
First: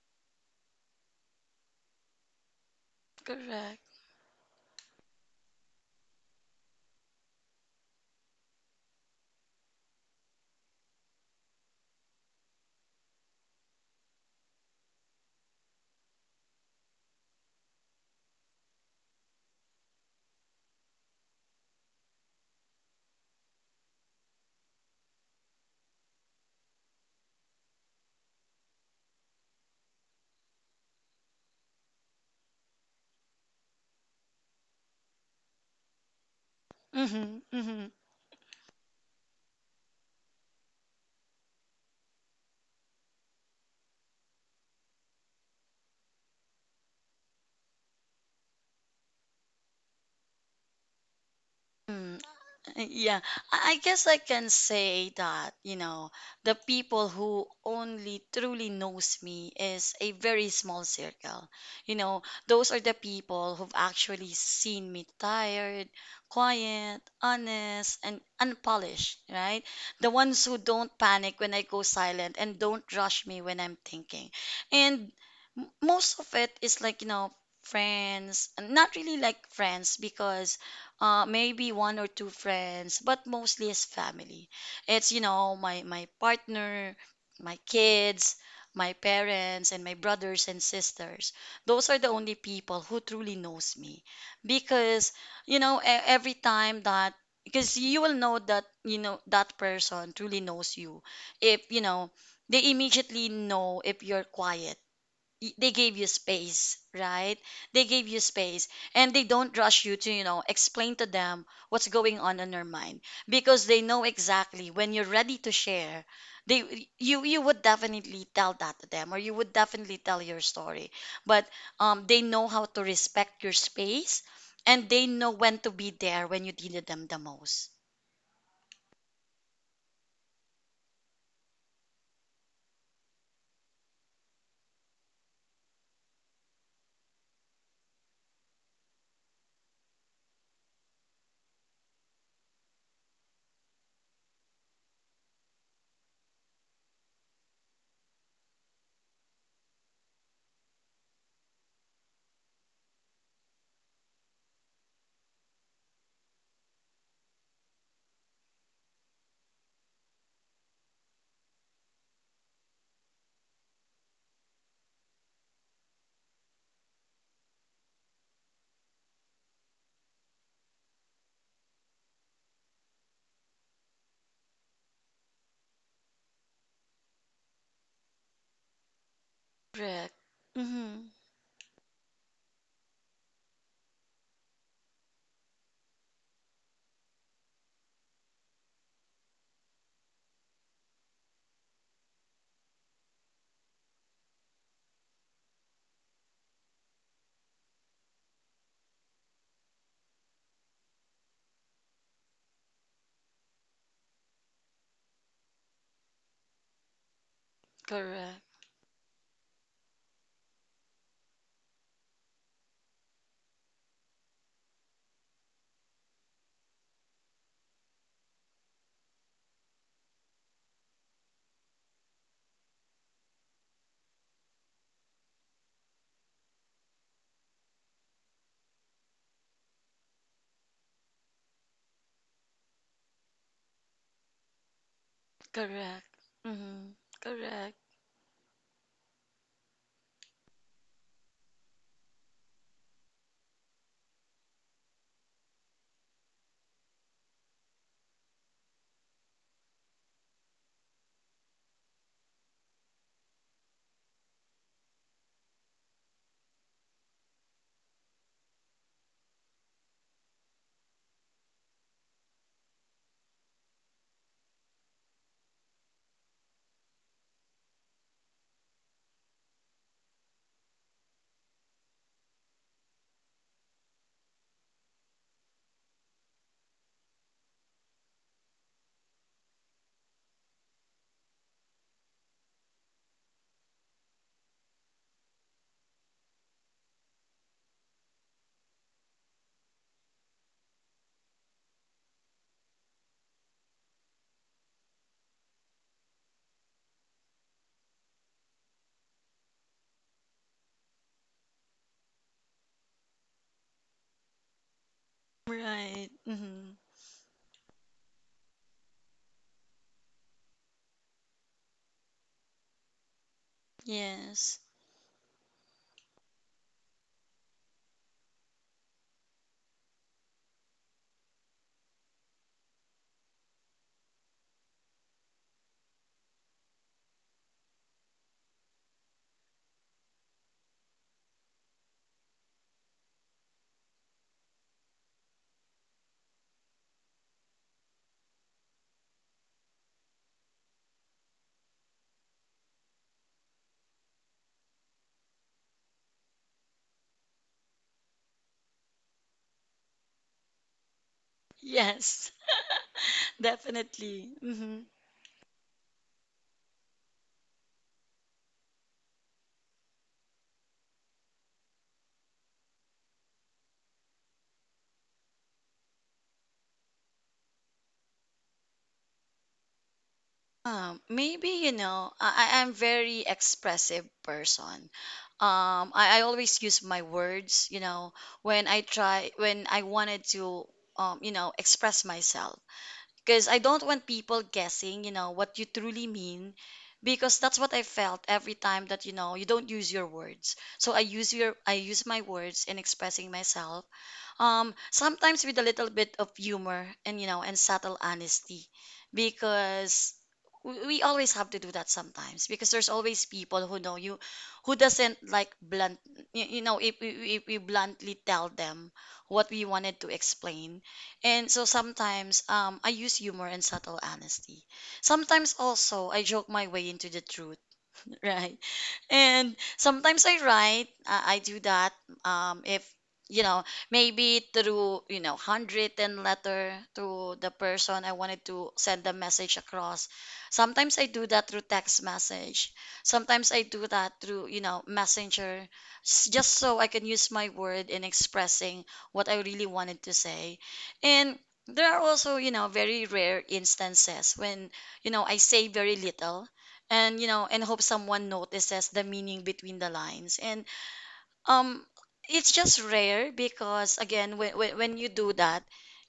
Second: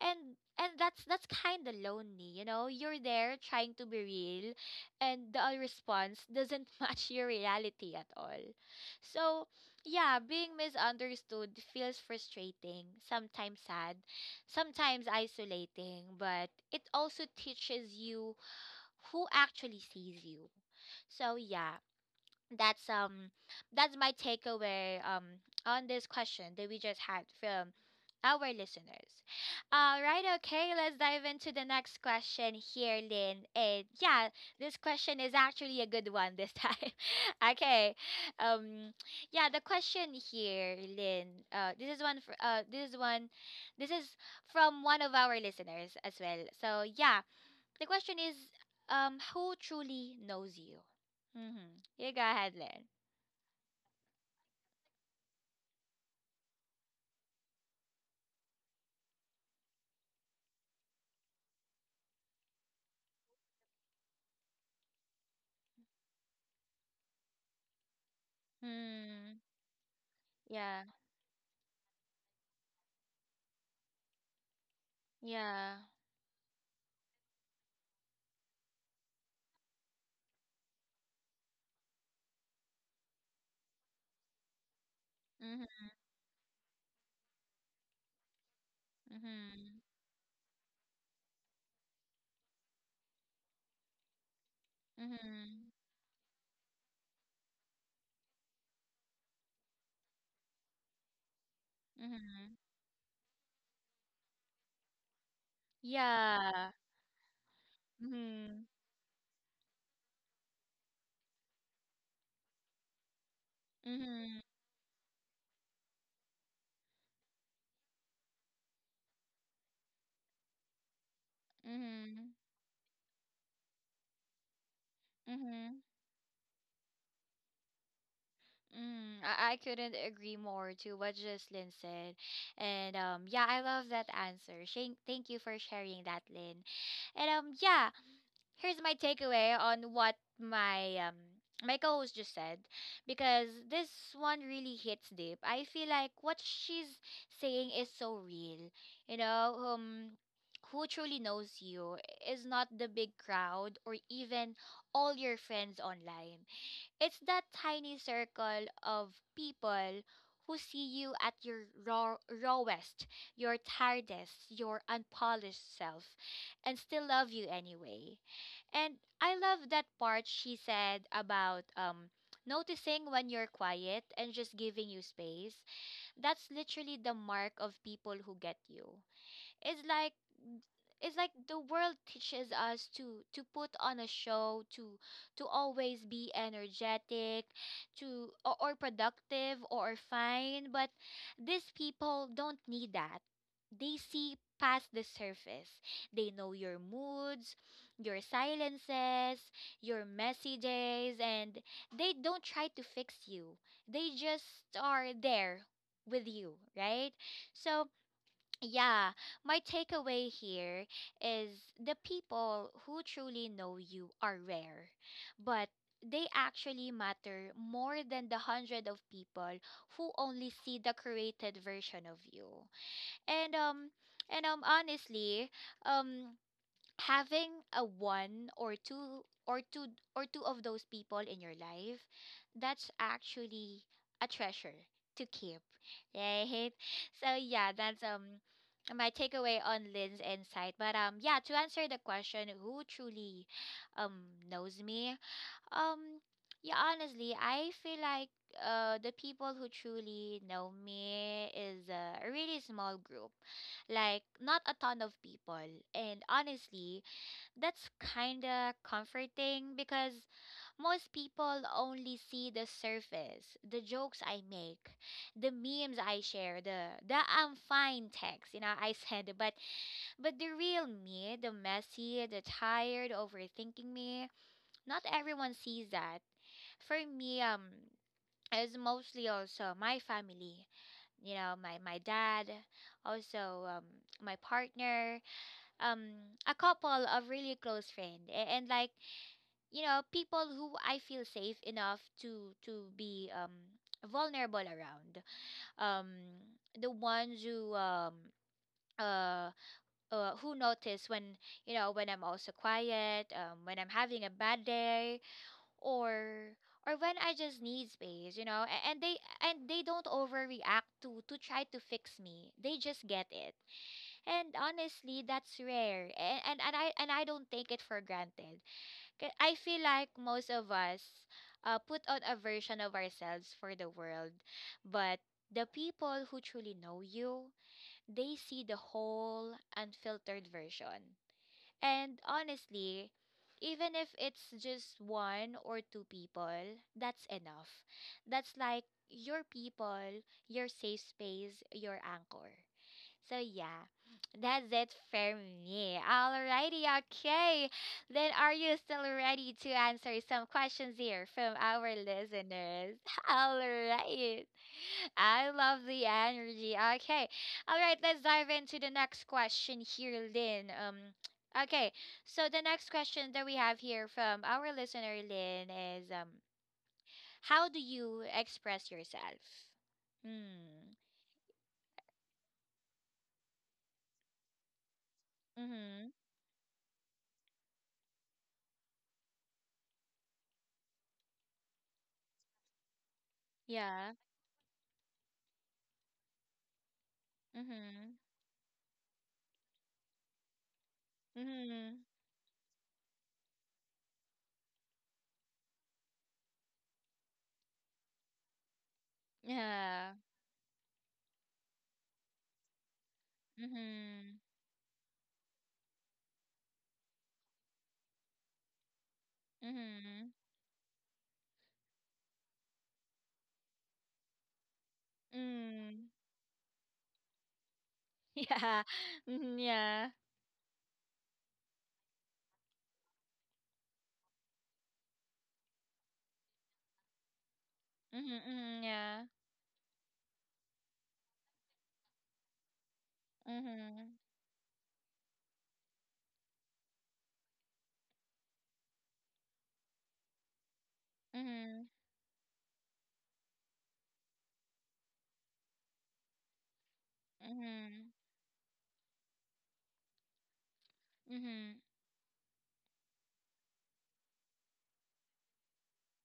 A: And that's kind of lonely, you know? You're there trying to
B: correct.
A: be real, and the response doesn't match your reality at all. So yeah, being misunderstood feels frustrating, sometimes sad, sometimes isolating, but it also teaches you who actually sees you. So yeah, that's um that's my takeaway on this question that we just had from our listeners. All right, okay, let's dive into the next question here, Lynn. And yeah, this question is actually a good one this time.
B: Mm-hmm,
A: Okay,
B: mm-hmm.
A: um, yeah, the question here, Lynn. This is one. This is from one of our listeners as well. So yeah, the question is, who truly knows you? Mm-hmm. You go ahead, Lynn.
B: Yeah, I guess I can say that, the people who only truly knows me is a very small circle. You know, those are the people who've actually seen me tired, quiet, honest, and unpolished,
A: Hmm.
B: right? The ones who
A: Yeah.
B: don't panic when I go silent and don't rush me when I'm thinking. And
A: Yeah.
B: most of it is like, friends, not really like friends, because maybe one or two friends, but mostly is family. It's,
A: Mm-hmm.
B: my partner, my kids, my
A: Mm-hmm.
B: parents, and my brothers and sisters. Those are the only people who truly knows me. Because,
A: Mm-hmm.
B: every time that, because you will know that, that person truly knows you. If,
A: Mm-hmm.
B: they immediately know if you're quiet, they gave you
A: Yeah.
B: space, right? They gave you
A: Mm-hmm.
B: space, and they don't rush you to, explain to them what's going on in your mind, because they know
A: Mm-hmm.
B: exactly when you're ready to share. They You would definitely tell that to them, or you would definitely tell your story. But they
A: Mm-hmm.
B: know how to respect your space, and they know when to
A: Mm-hmm.
B: be there when you needed them the most.
A: Mm, I couldn't agree more to what Jocelyn said. And yeah, I love that answer. Thank you for sharing that, Lynn. And yeah, here's my takeaway on what my my co-host just said because this one really hits deep. I feel like what she's saying is so real. You know, who truly knows you is not the big crowd or even all your friends online. It's that tiny circle of people who see you at your rawest, your tiredest, your unpolished self, and still love you anyway. And I love that part she said about noticing when you're quiet and just giving you space. That's literally the mark of people who get you. It's like
B: Correct.
A: it's
B: Mhm.
A: like the world teaches us to put on a show, to always be energetic, to or productive or fine, but these people don't need that. They see past the surface, they know your moods, your silences, your messy days, and they don't try to fix you, they just are there with you, right? So
B: Correct.
A: yeah, my takeaway here is the people who truly know you are rare, but they actually matter more than the hundred of people who only see the created version of you. And um and honestly, um having a one or two or two of those people in your life, that's actually a treasure to keep.
B: Correct.
A: Right?
B: Mhm.
A: So yeah,
B: Correct.
A: that's my takeaway on Lynn's insight. But yeah, to answer the question, who truly um knows me, um yeah, honestly I feel like the people who truly know me is a really small group, like not a ton of people. And honestly, that's kind of comforting because most people only see the surface, the jokes I make, the memes I share, the I'm fine text, you know, I send. But the real me, the messy, the tired, overthinking me, not everyone sees that. For me, it's mostly also my family, you know, my dad, also my partner. um a couple of really close friend, and like, you know, people who I feel safe enough to be vulnerable around. um the ones uh, who notice when, you know, when I'm also quiet, when I'm having a bad day,
B: Right.
A: or
B: Mhm.
A: or when I just need space, you know. And they, and they don't overreact to try to fix me. They just get it. And
B: Yes.
A: honestly, that's rare, and I don't take it for granted. I feel like most of us, put on a version of ourselves for the world, but the people who truly know you, they see the whole unfiltered version. And honestly, even if it's just one or two people, that's enough. That's like your people, your safe space, your anchor. So yeah, that's it for me. Alrighty, okay. Then are you still ready to answer some questions here from our
B: Yes,
A: listeners? Alright.
B: definitely. Hmm
A: I love the energy. Okay. Alright, let's dive into the next question here, Lynn. Okay. So the next question that we have here from our listener Lynn is, how do you express yourself? Hmm.
B: Maybe I'm very expressive person. Um,
A: Mm-hmm.
B: I, I always use my words. When I try, when I wanted to, express myself, because I don't
A: Yeah.
B: want people guessing what you truly mean, because that's what I
A: Mm-hmm.
B: felt every time that you don't use your words. So I
A: Mm-hmm.
B: use my words in expressing myself, sometimes with a little bit of humor and you know and subtle honesty,
A: Yeah.
B: because we always have to do that sometimes, because there's always people who know you
A: Mhm.
B: who doesn't like blunt. You know, if, if we bluntly tell them what we wanted to
A: Mhm.
B: explain, and so sometimes, I use humor and subtle honesty. Sometimes
A: Mm.
B: also, I joke my way into the truth. Right.
A: Yeah.
B: And
A: Mhm.
B: sometimes I write, I do that, if you know maybe through handwritten letter to the person I wanted to send
A: Yeah.
B: the message across. Sometimes I do that through text message, sometimes I do
A: Mhm.
B: that through messenger, just so I can use my word in expressing what I really wanted to say. And
A: Mhm.
B: there are also very rare instances when I say very little and you know and
A: Yeah.
B: hope someone notices the meaning between the lines. And
A: Mhm. Mhm. Mhm. Mhm.
B: um it's just rare, because again, when, when you do that,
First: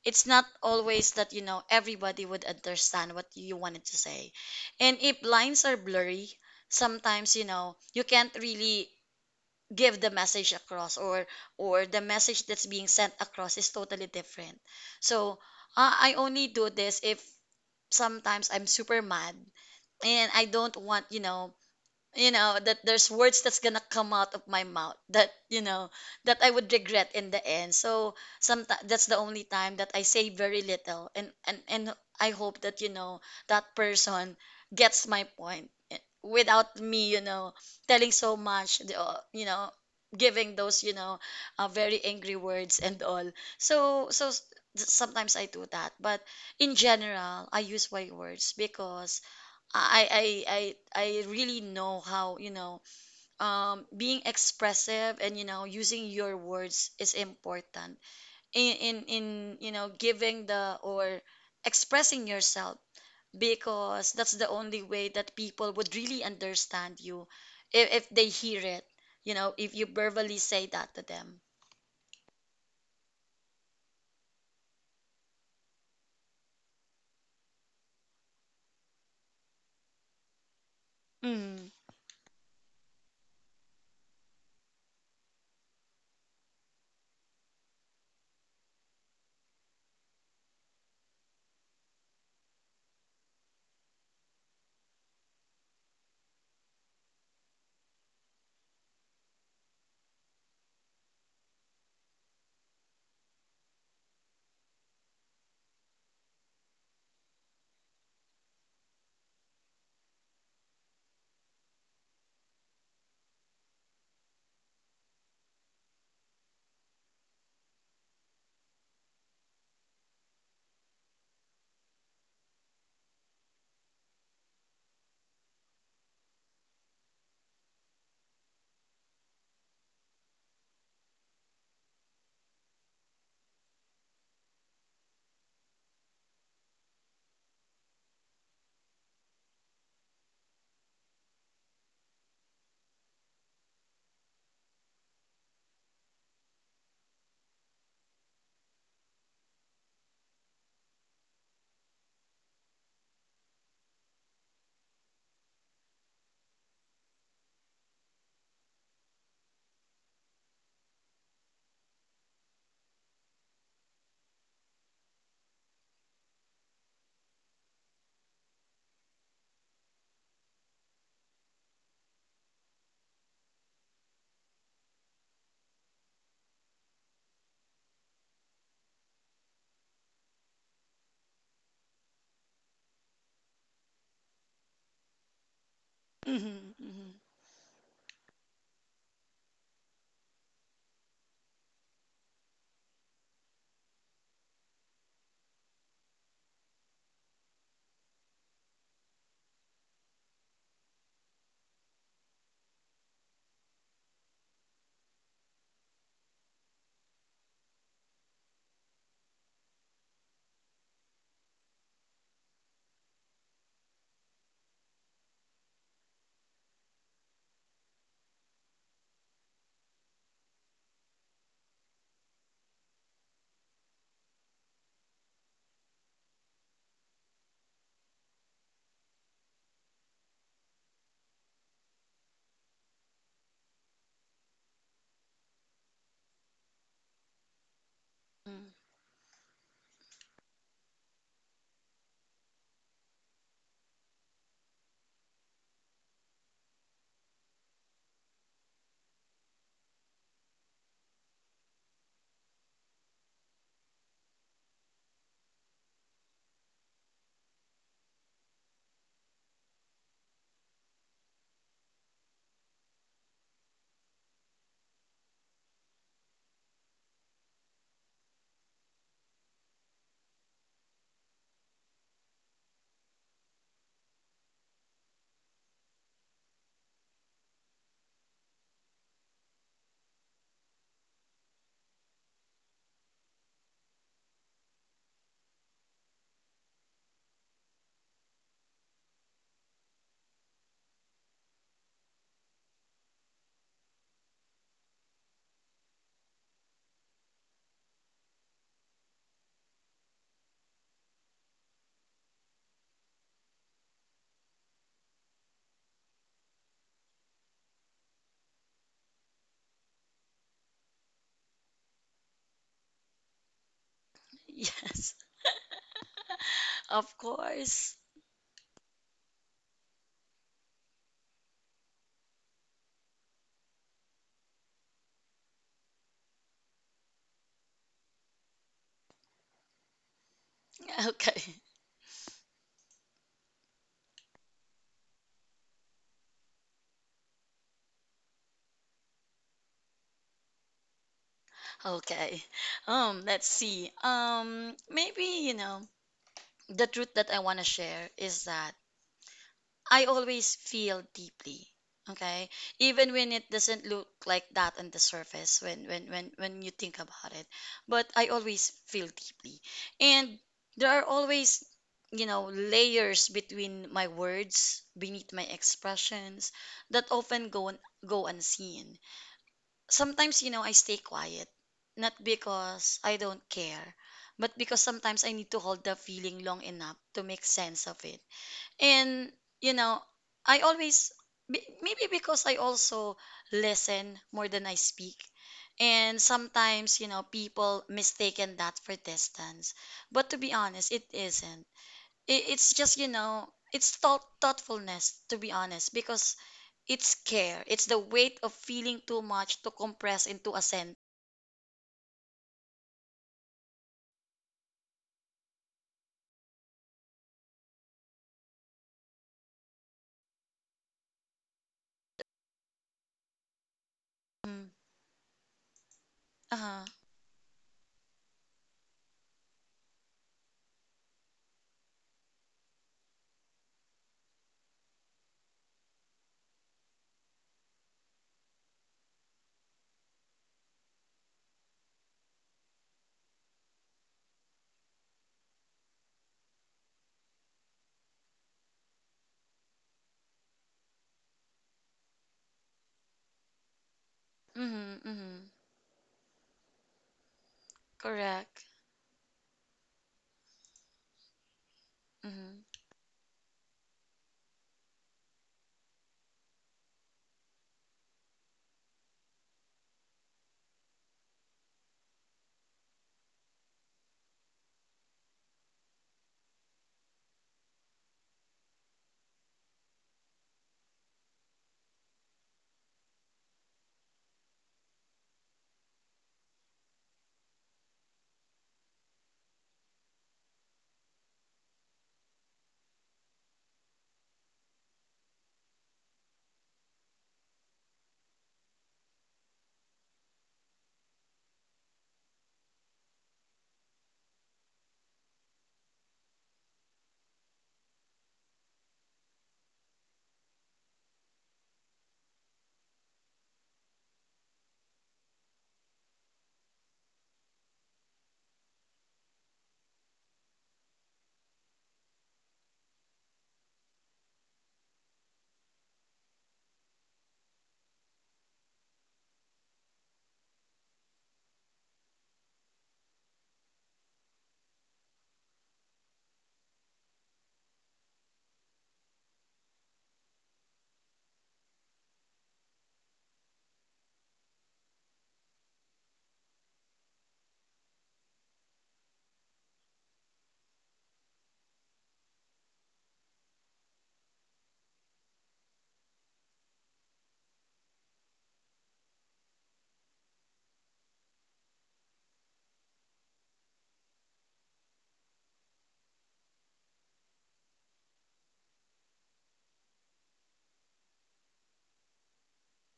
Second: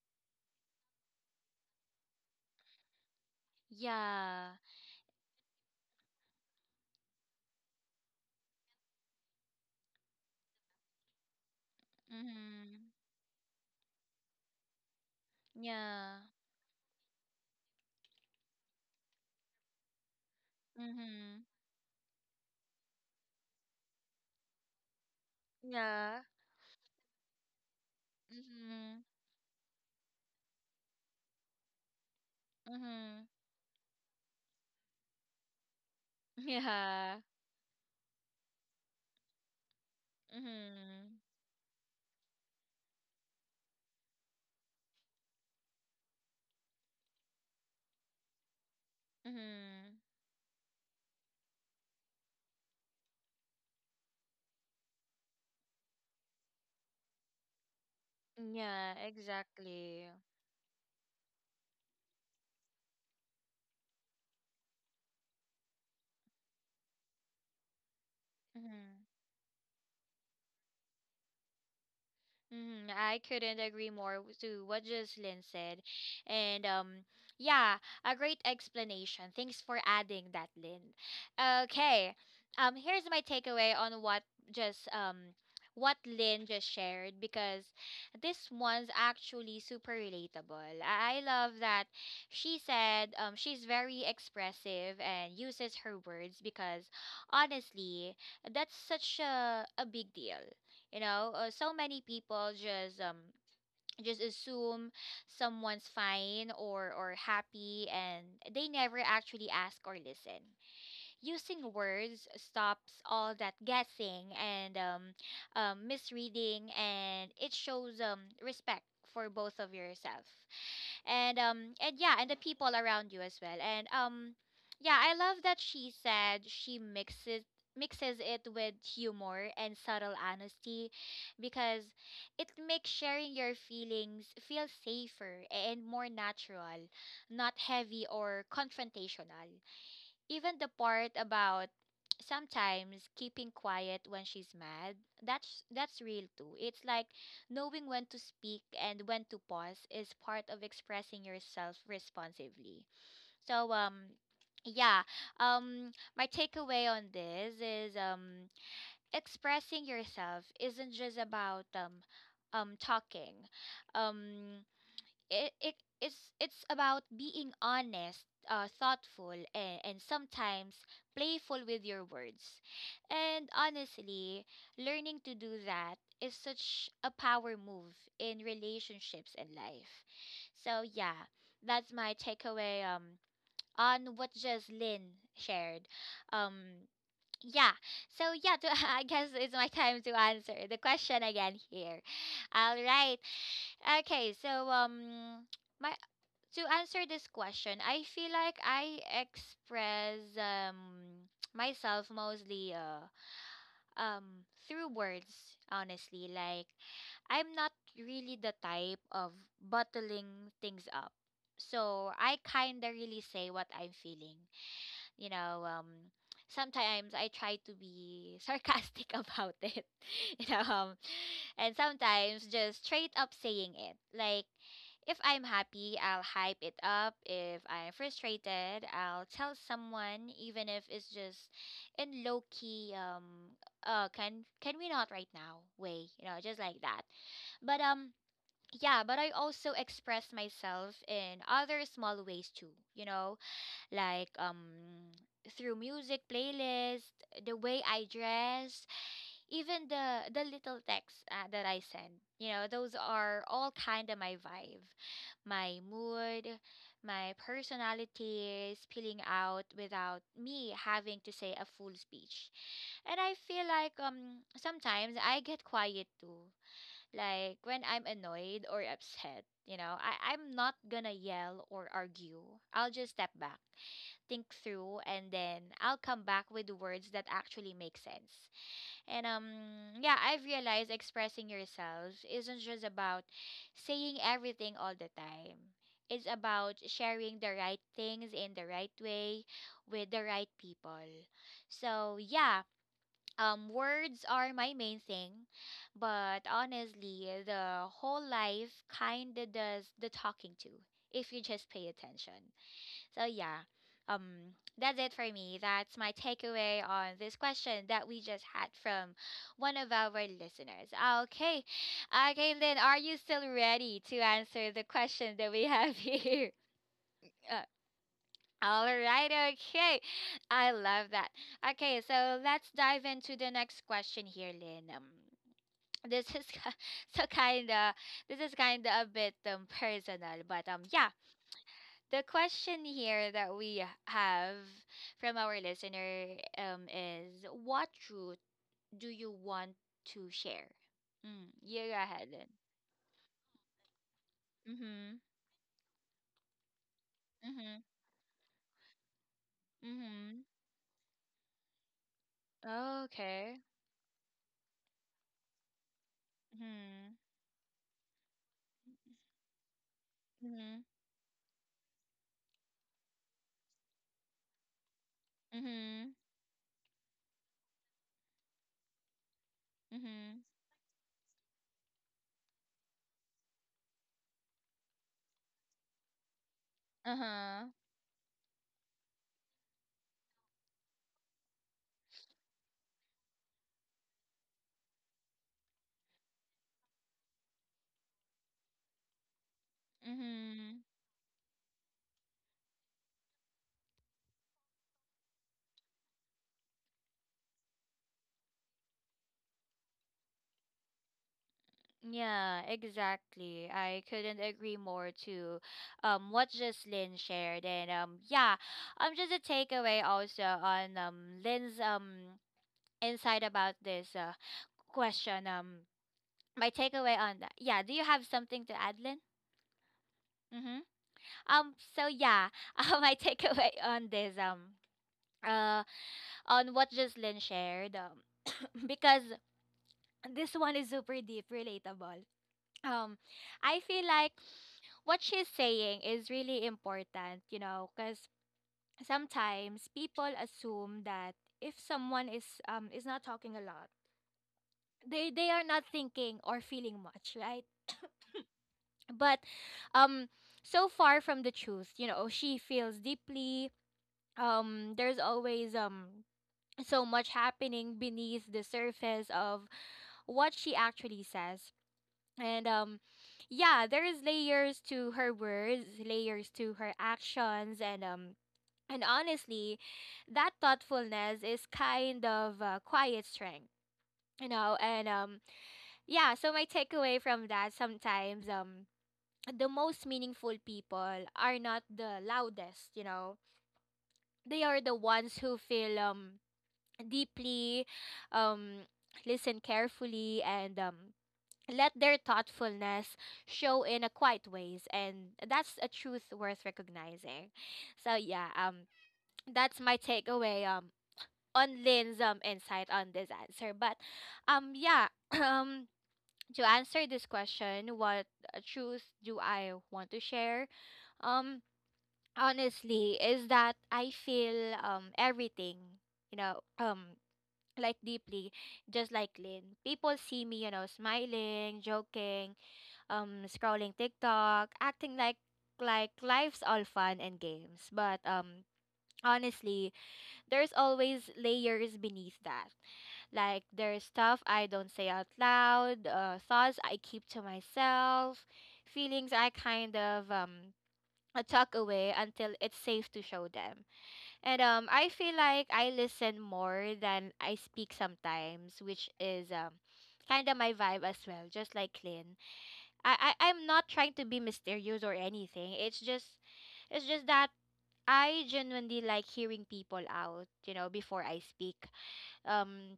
B: it's not always that everybody would understand what you wanted to say.
A: Yeah.
B: And if lines are blurry, sometimes you can't really give the message across, or the message that's being
A: Mhm.
B: sent across is totally different. So I
A: Yeah.
B: only do this if sometimes I'm super mad, and I don't want,
A: Mhm.
B: that there's words that's gonna come out of my mouth that you know
A: Yeah.
B: that I would regret in the end. So sometimes that's
A: Mhm.
B: the only time that I say very little, and I hope that
A: Mhm.
B: that person gets my point, without me
A: Yeah.
B: telling so much, the, you know giving those
A: Mhm.
B: very angry words and all. so so s- Sometimes I do that, but in General, I use my words because I
A: Mhm.
B: I I I really know how, you know, being expressive and you know using your words is important in in,
A: Yeah.
B: in you know
A: Exactly.
B: giving the or expressing yourself, because that's the only way that people would really understand you if they hear it,
A: Mhm.
B: you know, if you verbally say that to them.
A: Mm, I couldn't agree more to what Jocelyn said. And Yeah, a great explanation. Thanks for adding that, Lynn.
B: Mm.
A: Okay. Here's my takeaway on what just what Lynn just shared, because this one's actually super relatable. I love that she said she's very expressive and uses her words because honestly, that's such a big deal. You know, so many people just assume someone's fine or happy, and they never actually ask or listen. Using words stops all that guessing and misreading, and it shows respect for both of yourself and yeah, and the people around you as well. And Yeah, I love that she said she mixes it with humor and subtle honesty, because it makes sharing your feelings feel safer and more natural, not heavy or confrontational. Even the part about sometimes keeping quiet when she's mad, that's real too. It's like, knowing when to speak and when to pause is part of expressing yourself responsively. So yeah, um my takeaway on this is, expressing yourself isn't just about talking. Um it, it it's about being honest, thoughtful, and sometimes playful with your words. And honestly, learning to do that is such a power move in relationships and life. So yeah, that's my takeaway on what just Lynn shared.
B: Mm-hmm,
A: um
B: mm-hmm,
A: yeah. So yeah, to, I guess it's my time to answer the question again here. All right okay, so my to answer this question, I feel like I express myself mostly through words, honestly. Like, I'm not really the type of bottling things up. So I kinda really say what I'm feeling, you know, sometimes I try to be sarcastic about it, you know, and sometimes just straight up saying it. Like, if I'm happy, I'll hype it up. If I'm frustrated, I'll tell someone, even if it's just in low key. Can we not right now? Way, you know, just like that. But
B: mm.
A: yeah, but I also express myself in other small ways too. You know, like through music playlist, the way I dress, even the little texts that I send. You know, those are all kind of my vibe, my mood, my personality is spilling out without me having to say a full speech. And I feel like sometimes I get quiet too. Like when I'm annoyed or upset, you know, I'm not gonna yell or argue. I'll just step back, think through, and then I'll come back with words that actually make sense. And Yeah, I've realized expressing yourselves isn't just about saying everything all the time. It's about sharing the right things in the right way with the right people. So yeah, words are my main thing, but honestly, the whole life kinda does the talking to, if you just pay attention. So yeah, um, that's it for me. That's my takeaway on this question that we just had from one of our listeners. Okay, okay, Lynn, are you still ready to answer the
B: Yes,
A: question that we have here?
B: of
A: Uh,
B: course.
A: all right, okay. I love that. Okay, so let's dive into the next question here, Lynn. This is so kind of, this is kind of a bit personal, but yeah,
B: Okay.
A: the question here that we have from our listener is what truth do you want to share? Mm, you go ahead then.
B: Okay. Let's see.
A: Mm-hmm.
B: Maybe, you know, the truth that I want to
A: Mm-hmm.
B: share is that I
A: Mm-hmm.
B: always feel deeply. Okay? Even when it
A: Okay.
B: doesn't look like that on the surface when you think
A: Mm-hmm.
B: about it. But I always feel deeply. And
A: Mm-hmm.
B: there are always, you know, layers between my words, beneath my
A: Mm-hmm.
B: expressions that often go unseen
A: Mm-hmm.
B: sometimes. You know, I stay quiet, not because I don't care, but because sometimes I need to hold the feeling long enough to make
A: Uh-huh.
B: sense of it. And you know, I always maybe because I also listen more than I speak. And sometimes, you know, people mistaken that for distance. But to be
A: Mm-hmm.
B: honest, it isn't. It's just you know it's thoughtfulness to be honest, because it's care. It's the weight of feeling too much to compress into a sentence.
A: Yeah, exactly. I couldn't agree more to what Jocelyn shared. And Yeah, just a takeaway also on Lynn's insight about this
B: Mm,
A: question. My
B: uh-huh.
A: takeaway on that. Yeah, do you have something to add, Lynn? Mm-hmm. So yeah, my takeaway on this. Uh. On what just Lynn shared. Because this one is super deep, relatable. Um. I feel like what she's saying is really important. You know, because sometimes people assume that if someone is not talking a lot,
B: Mm-hmm,
A: they
B: mm-hmm.
A: they are not thinking or feeling much, right?
B: Correct.
A: But um so far from the truth. You know, she
B: Mm-hmm.
A: feels deeply. There's always so much happening beneath the surface of what she actually says. And Yeah, there's layers to her words, layers to her actions. And honestly, that thoughtfulness is kind of quiet strength, you know. And Yeah. So my takeaway from that, sometimes the most meaningful people are not the loudest, you know. They are the ones who feel deeply, um listen carefully, and let their thoughtfulness show in a quiet ways, and that's a truth worth recognizing. So yeah, that's my takeaway on Lynn's insight on this answer. But yeah, um to answer this question, what truth do I want to share? Um honestly is that I feel everything, you know, like deeply, just like Lynn. People see me, you know, smiling, joking, scrolling TikTok, acting like life's all fun and games. But honestly, there's always layers beneath that. Like, there's stuff I don't say out loud, thoughts I keep to myself, feelings I kind of tuck away until it's safe to show them. And I feel like I listen more than I speak sometimes, which is kind of my vibe as well. Just like Lynn, I'm not trying to be mysterious or anything. It's just that I genuinely like hearing people out, you know, before I speak. Um,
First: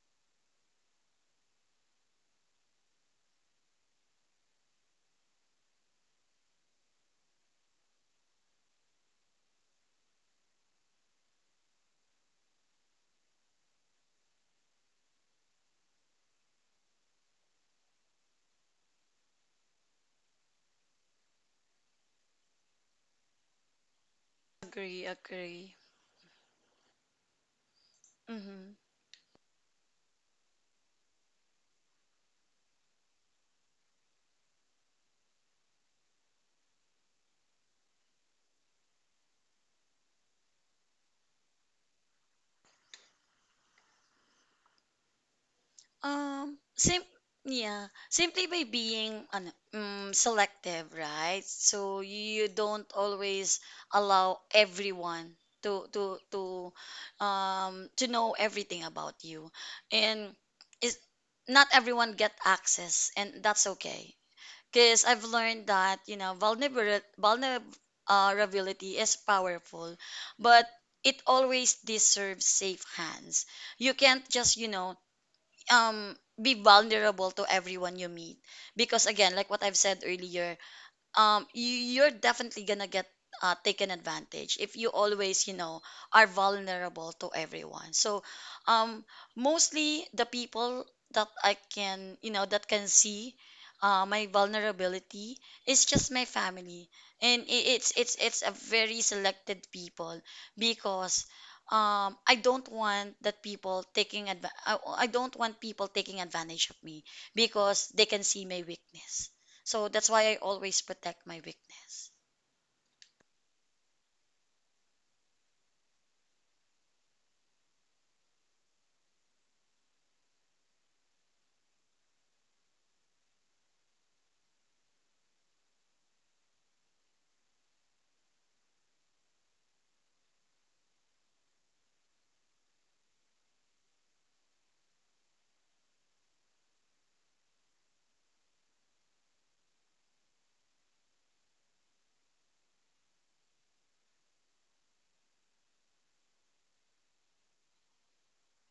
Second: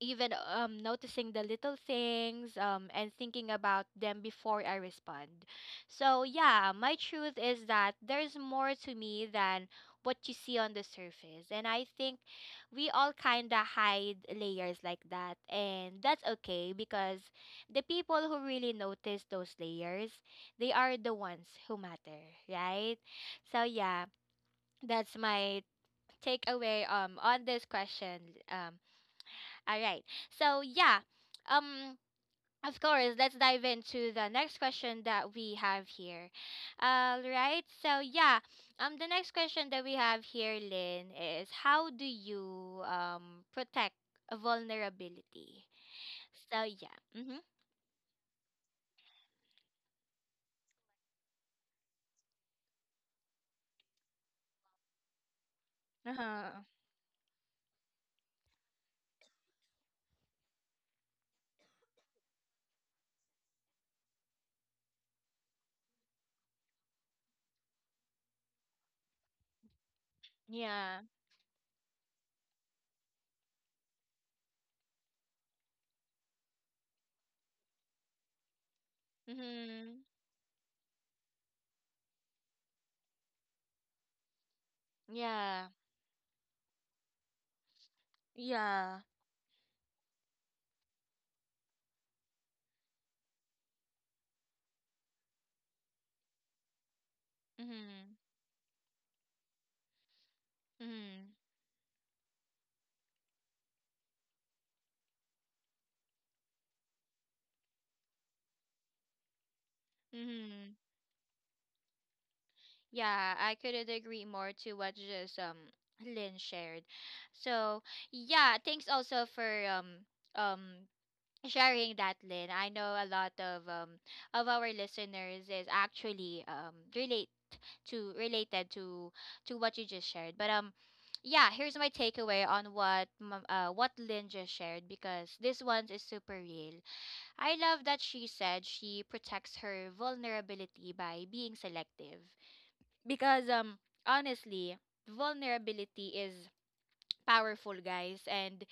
A: even noticing the little things and thinking about them before I respond. So yeah, my truth is that there's more to me than what you see on the surface. And I think we all kind of hide layers like that. And that's okay, because the people who really notice those layers, they are the ones who matter, right? So yeah,
B: Agree,
A: that's my
B: agree.
A: takeaway on this question. um,
B: Mm-hmm.
A: all right. So yeah, um, of course, let's dive into the next question that we have here. All right. So yeah, the next question that we have here, Lynn, is, how do you protect a vulnerability? So yeah.
B: Sim
A: Mhm.
B: Yeah, simply by being selective, right? So you don't always allow everyone to
A: Uh
B: to
A: huh.
B: to to know everything about you. And is not everyone get access, and that's okay. Because I've learned that, you know, vulnerability is powerful, but
A: Yeah.
B: it always deserves safe hands. You can't just, you know, be vulnerable to everyone you meet, because again like what I've said
A: Mhm.
B: earlier, you, you're definitely gonna get taken advantage if you always you
A: Yeah.
B: know are vulnerable to everyone. So
A: Yeah.
B: um mostly the people that I can you know that can see my vulnerability is just my family, and it's
A: Mhm.
B: it's it's a very selected people. Because
A: Mhm.
B: I don't want that people I don't want people taking advantage of me because they can see my weakness. So that's why I
A: Mhm.
B: always protect my weakness.
A: Yeah, I couldn't agree more to what just Lynn shared. So yeah, thanks also for um sharing that, Lynn. I know a lot of our listeners is actually related to what you just shared. But yeah, here's my takeaway on what what Lynn just shared, because this one is super real. I love that she said she protects her vulnerability by being selective, because honestly, vulnerability is powerful, guys, and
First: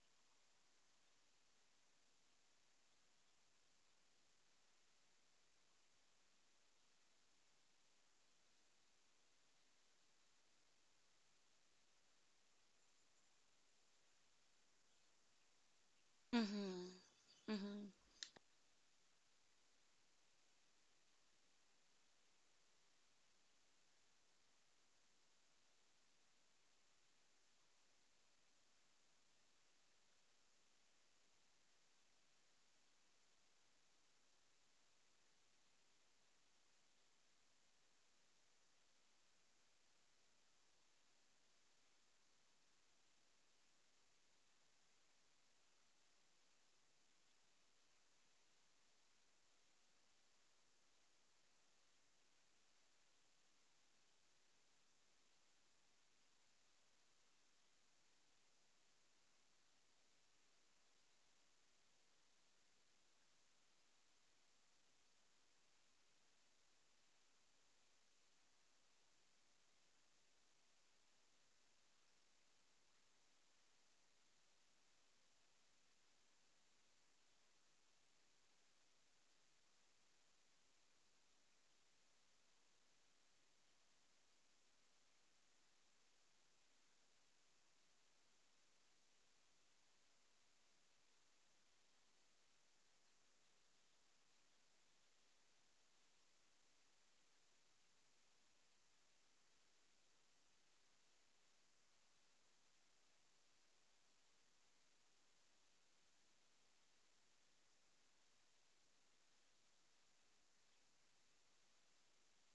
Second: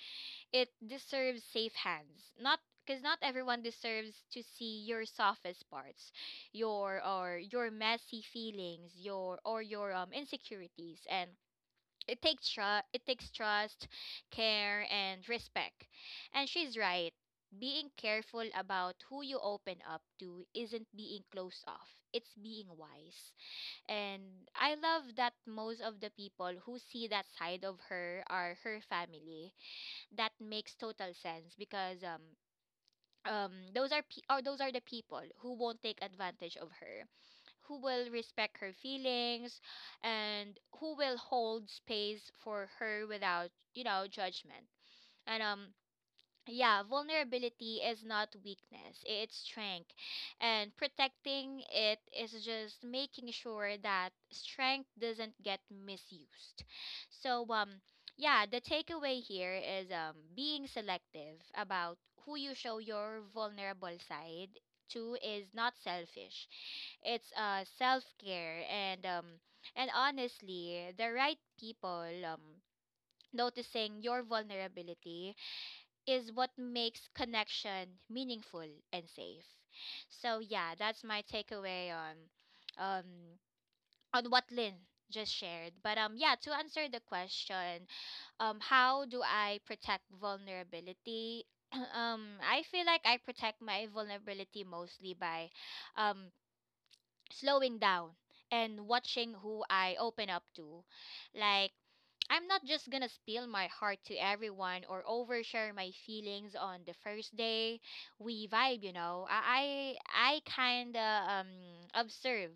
A: it deserves safe hands. Not because, not everyone deserves to see your softest parts, your messy feelings, your insecurities. And it takes trust, it takes trust, care and respect. And she's
B: Mm-hmm.
A: right,
B: Mm-hmm.
A: being careful about who you open up to isn't being closed off, it's being wise. And I love that most of the people who see that side of her are her family. That makes total sense, because those are pe- or those are the people who won't take advantage of her, who will respect her feelings and who will hold space for her without, you know, judgment. And Yeah, vulnerability is not weakness, it's strength. And protecting it is just making sure that strength doesn't get misused. So yeah, the takeaway here is, being selective about who you show your vulnerable side to is not selfish. It's self-care. And honestly, the right people noticing your vulnerability is what makes connection meaningful and safe. So yeah, that's my takeaway um on what Lynn just shared. To answer the question, how do I protect vulnerability? I feel like I protect my vulnerability mostly by um slowing down and watching who I open up to. Like I'm not just gonna spill my heart to everyone or overshare my feelings on the first day we vibe. I kinda observe,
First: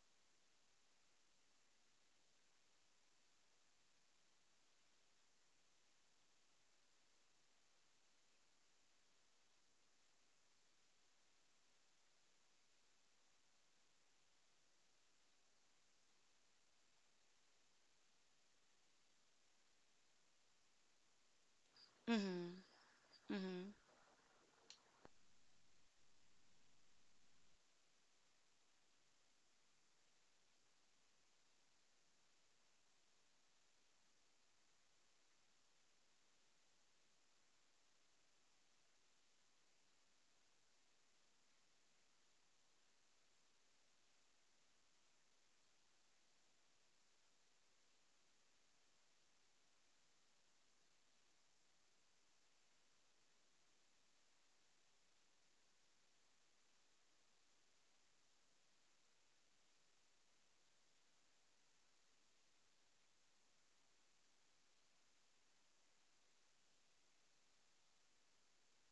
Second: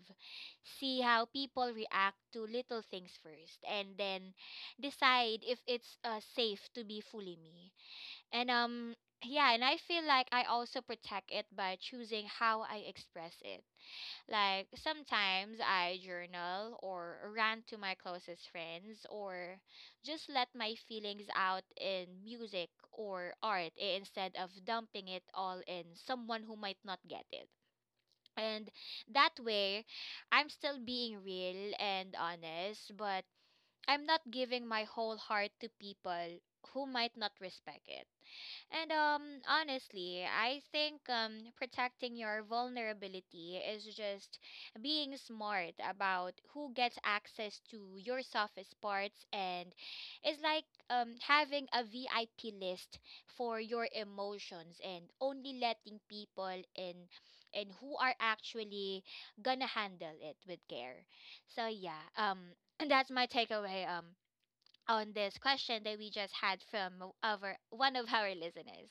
A: see how people react to little things first and then decide if it's safe to be fully me. And yeah, and I feel like I also protect it by choosing how I express it. Like sometimes I journal or rant to my closest friends or just let my feelings out in music
B: Mm-hmm.
A: or
B: Mm-hmm.
A: art instead of dumping it all in someone who might not get it. And that way, I'm still being real and honest, but I'm not giving my whole heart to people who might not respect it. And honestly, I think protecting your vulnerability is just being smart about who gets access to your softest parts, and it's like having a VIP list for your emotions and only letting people in and who are actually gonna handle it with care. So yeah, that's my takeaway on this question that we just had from our one of our listeners.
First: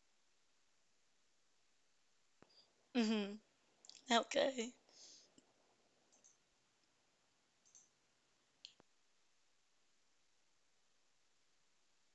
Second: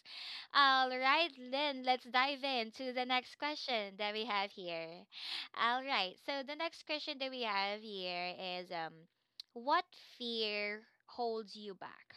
A: All right, then let's dive into the next
B: Mm-hmm.
A: question that we have
B: Okay.
A: here. All right, so the next question that we have here is what fear holds you back?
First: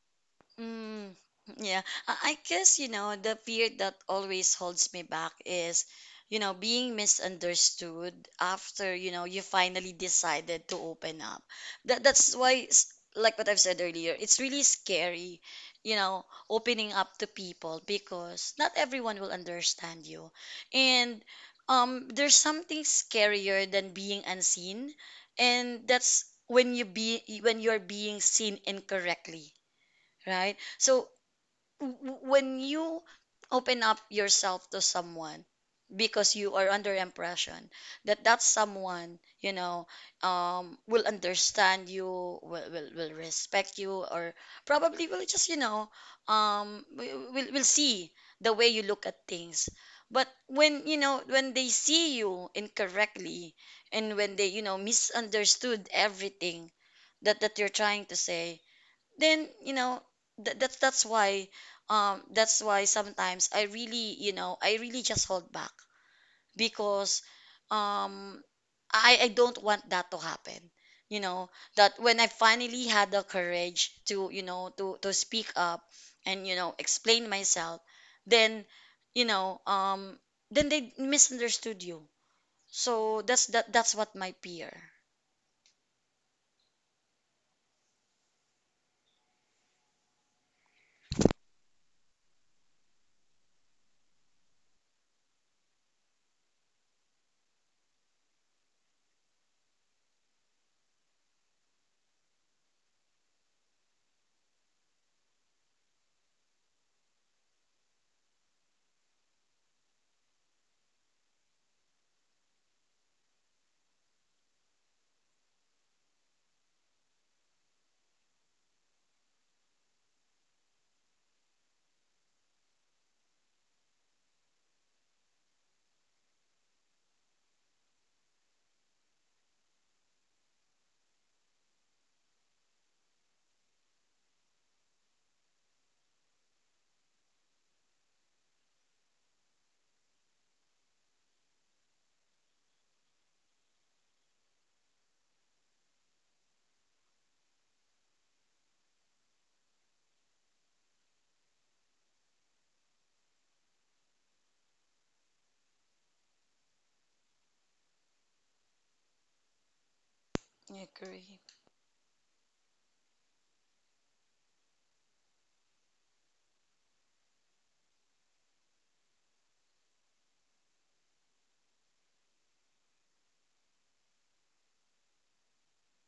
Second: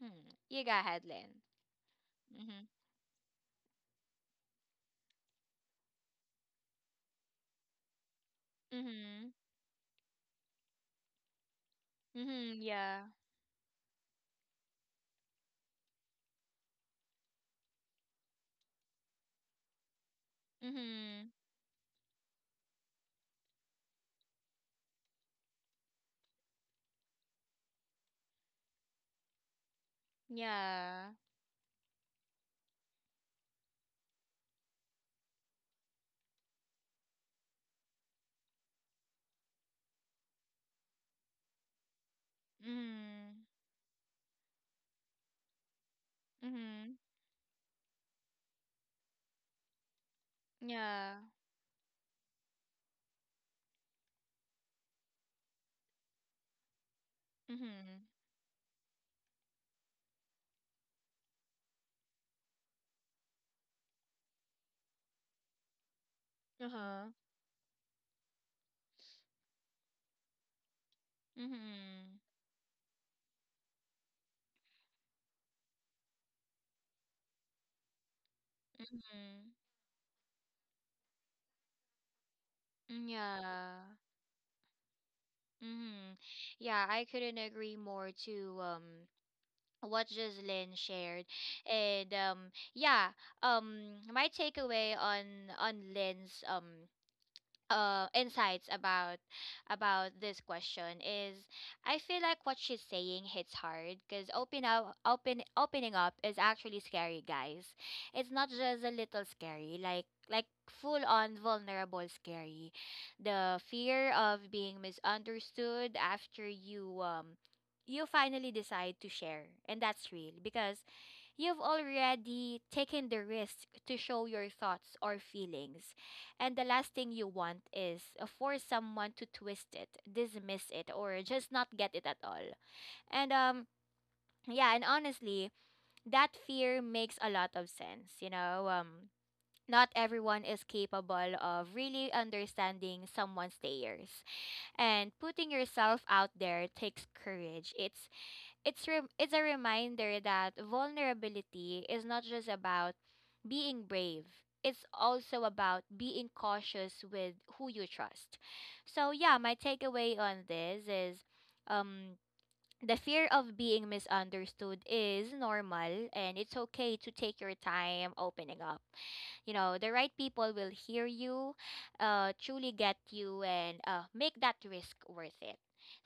A: Hmm. You go ahead,
B: Mm,
A: Lynn.
B: yeah, I
A: Mhm.
B: guess, you know, the fear that always holds me back is, you know, being misunderstood after, you know,
A: Mhm.
B: you finally decided to open up. That that's
A: Mhm.
B: why,
A: Yeah.
B: like what I've said earlier, it's really scary, you know, opening up to people because not everyone will understand you. And
A: Mhm.
B: there's something scarier than being unseen, and that's when you be when you're being seen incorrectly, right? So
A: Yeah.
B: w- when you open up yourself to someone because you are under impression that that someone you know will understand you, will, will
A: Mhm.
B: respect you, or probably will just you know
A: Mhm.
B: will see the way you look at things. But when you know
A: Yeah.
B: when they see you incorrectly, and when they you know misunderstood everything that you're trying
A: Mhm.
B: to say, then you know th- that's that's why that's why sometimes I really you know I really just hold back
A: Uh huh.
B: because um I don't want that to happen, you know, that when
A: Mhm.
B: I finally had the courage to you know to speak up and you know explain myself, then you
A: Mhm.
B: know then they misunderstood you.
A: Mm,
B: So that's that's
A: yeah,
B: what my peer.
A: hmm. Yeah, I couldn't agree more to what Jocelyn shared. And yeah, my takeaway on Lynn's insights about this question is I feel like what she's saying hits hard because opening up is actually scary, guys. It's not just a little scary, like full on vulnerable scary. The fear of being misunderstood after you you finally decide to share, and that's real because you've already taken the risk to show your thoughts or feelings, and the last thing you want is for someone to twist it, dismiss it, or just not get it at all. And yeah, and honestly, that fear makes a lot of sense. You know, not everyone is capable of really understanding someone's layers, and putting yourself out there takes courage. It's it's a reminder that vulnerability is not just about being brave. It's also about being cautious with who you trust. So yeah, my takeaway on this
B: I
A: is
B: agree.
A: um the fear of being misunderstood is normal, and it's okay to take your time opening up. You know, the right people will hear you, truly get you, and make that risk worth it.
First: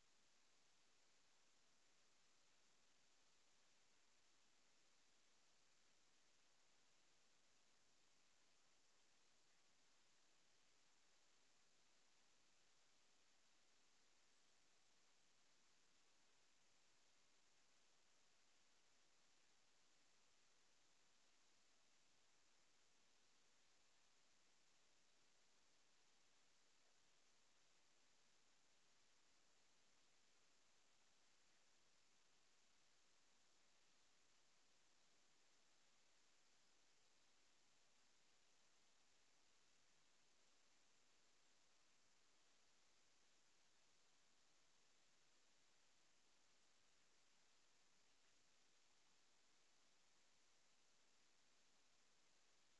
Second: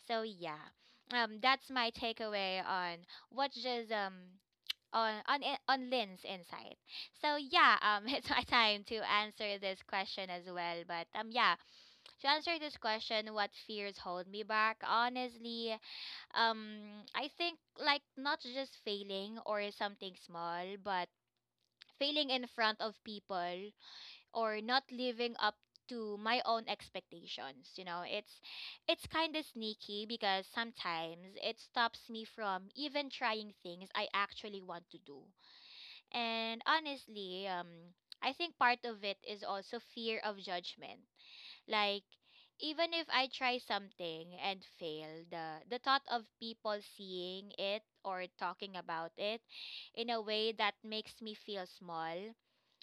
A: So yeah, that's my takeaway on what just on on Lynn's insight. So yeah, it's my time to answer this question as well. But yeah, to answer this question, what fears hold me back? Honestly, I think like not just failing or something small, but failing in front of people or not living up to my own expectations. You know, it's kind of sneaky because sometimes it stops me from even trying things I actually want to do. And honestly, I think part of it is also fear of judgment. Like, even if I try something and fail, the thought of people seeing it or talking about it in a way that makes me feel small,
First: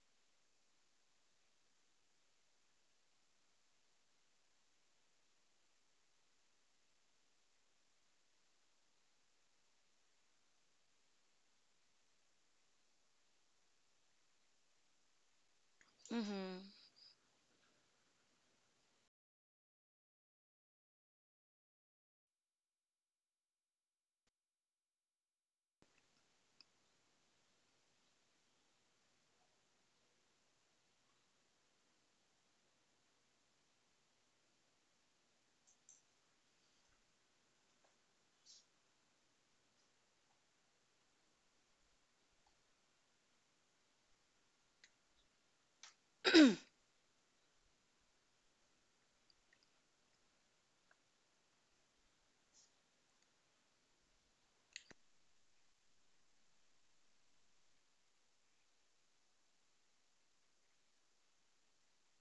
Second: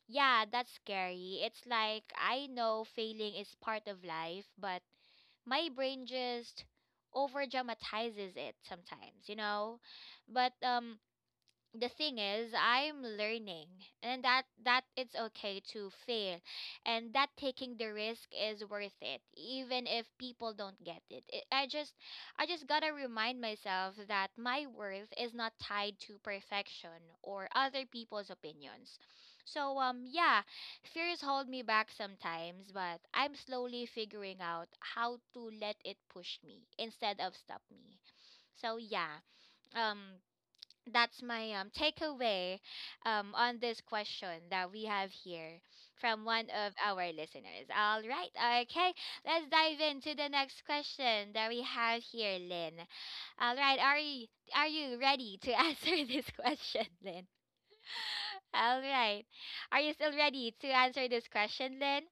A: yeah, that's scary. It's like I know failing is part of life, but my brain just over dramatizes it sometimes, you know? But the thing is, I'm learning and that it's okay to fail,
B: Hmm.
A: and that taking the risk is worth it even if people don't get it. I just gotta remind myself that my worth is not tied to perfection or other people's opinions. So yeah, fears hold me back sometimes, but I'm slowly figuring out how to let it push me instead of stop me. So yeah, um that's my takeaway on this question that we have here from one of our listeners. All right, okay, let's dive into the next question that we have here, Lynn. All right, are you ready to answer this question, Lynn? All right, are you still ready to answer this question, Lynn?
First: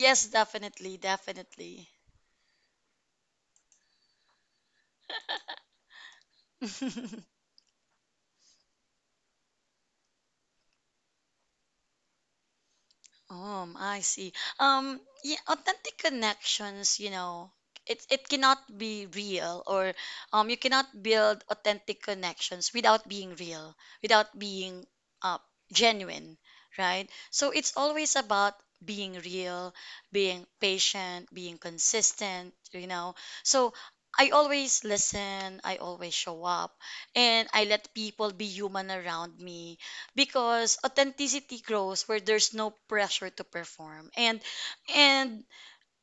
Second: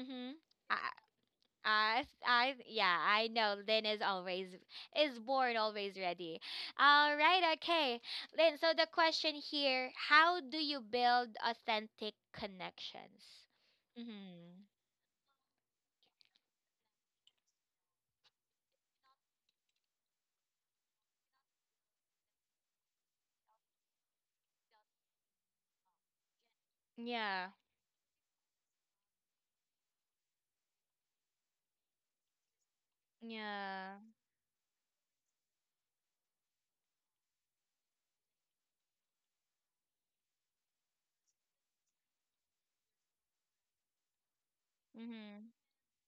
B: Yes, definitely definitely.
A: yeah, I know. Lynn is always is born always ready. All right, okay, Lynn. So the question here: how do you build authentic connections?
B: I see.
A: Mm-hmm.
B: Yeah, authentic connections, you know, it cannot be real, or you cannot build authentic connections without being real, without being uh genuine, right?
A: Yeah.
B: So it's always about being real, being patient, being consistent, you know. So
A: Yeah.
B: I always listen, I always show up, and I let people be human around me, because authenticity grows where there's no pressure to perform. And
A: Mm-hmm.
B: and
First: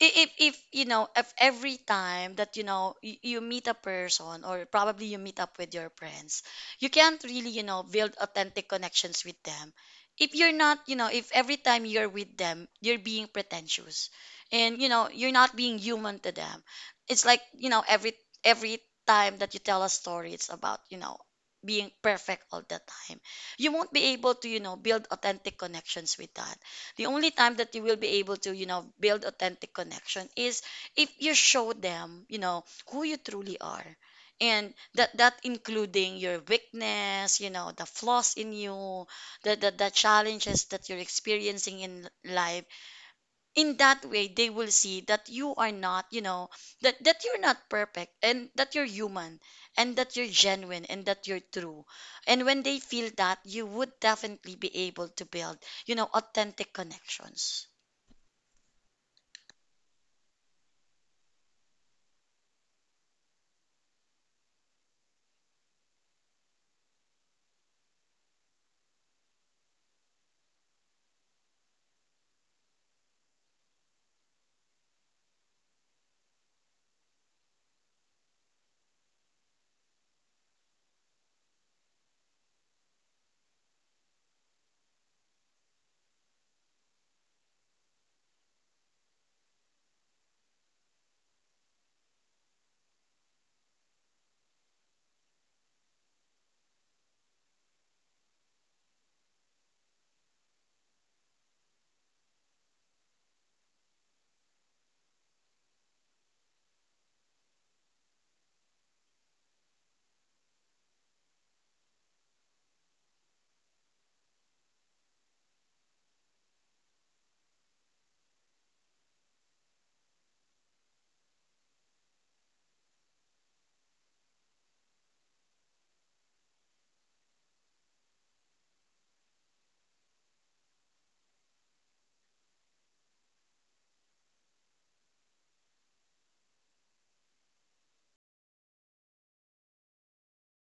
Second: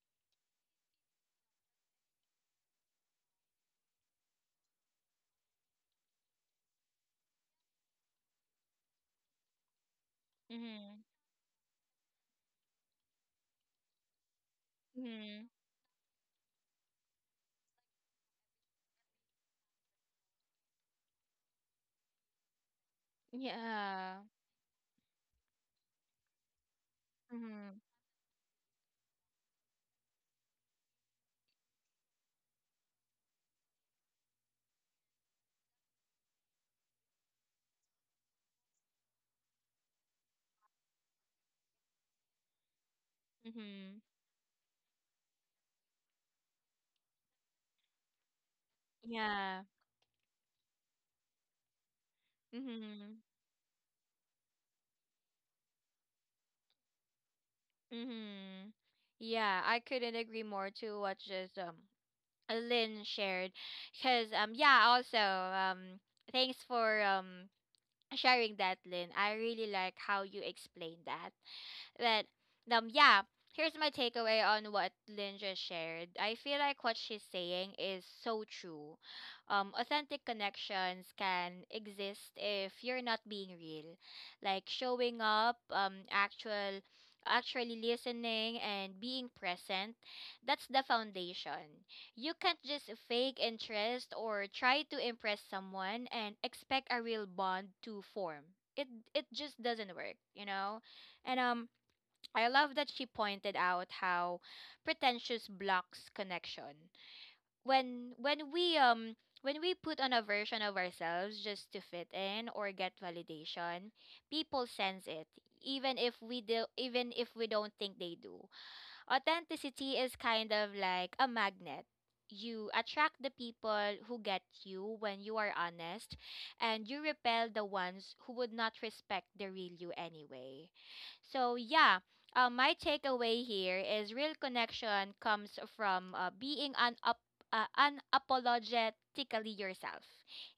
B: if you know if every time that you know you, you meet a person or probably you meet up with your friends, you can't really you know build authentic connections with them if you're not you
A: Mm-hmm.
B: know if every time you're with them you're being pretentious and you know you're
A: Mm-hmm.
B: not being human to them. It's like you know every time that you tell a story it's about you know being perfect all the time, you won't be
A: Yeah.
B: able to you know build authentic connections with that. The only time that
A: Mm-hmm.
B: you will be able to you know build authentic connection is if you show them you know who you truly are. And that including your weakness, you know, the flaws in you, the challenges that you're experiencing in life. In
A: Mm-hmm.
B: that way they will see that you are not you know that you're not perfect and that you're human,
A: Yeah.
B: and that you're genuine and that you're true. And when they feel
A: Mm-hmm.
B: that, you would definitely be able to build you know authentic connections.
A: Mm-hmm. Yeah, I couldn't agree more to what just Lynn shared. Because yeah, also thanks for sharing that, Lynn. I really like how you explained that. But yeah, here's my takeaway on what Lynn just shared. I feel like what she's saying is so true. Authentic connections can exist if you're not being real, like showing up, actually listening and being present. That's the foundation. You can't just fake interest or try to impress someone and expect a real bond to form. It just doesn't work, you know. And I love that she pointed out how pretentious blocks connection. When we put on a version of ourselves just to fit in or get validation, people sense it, even if we don't think they do. Authenticity is kind of like a magnet. You attract the people who get you when you are honest, and you repel the ones who would not respect the real you anyway. So, yeah, my takeaway here is real connection comes from being unapologetically yourself.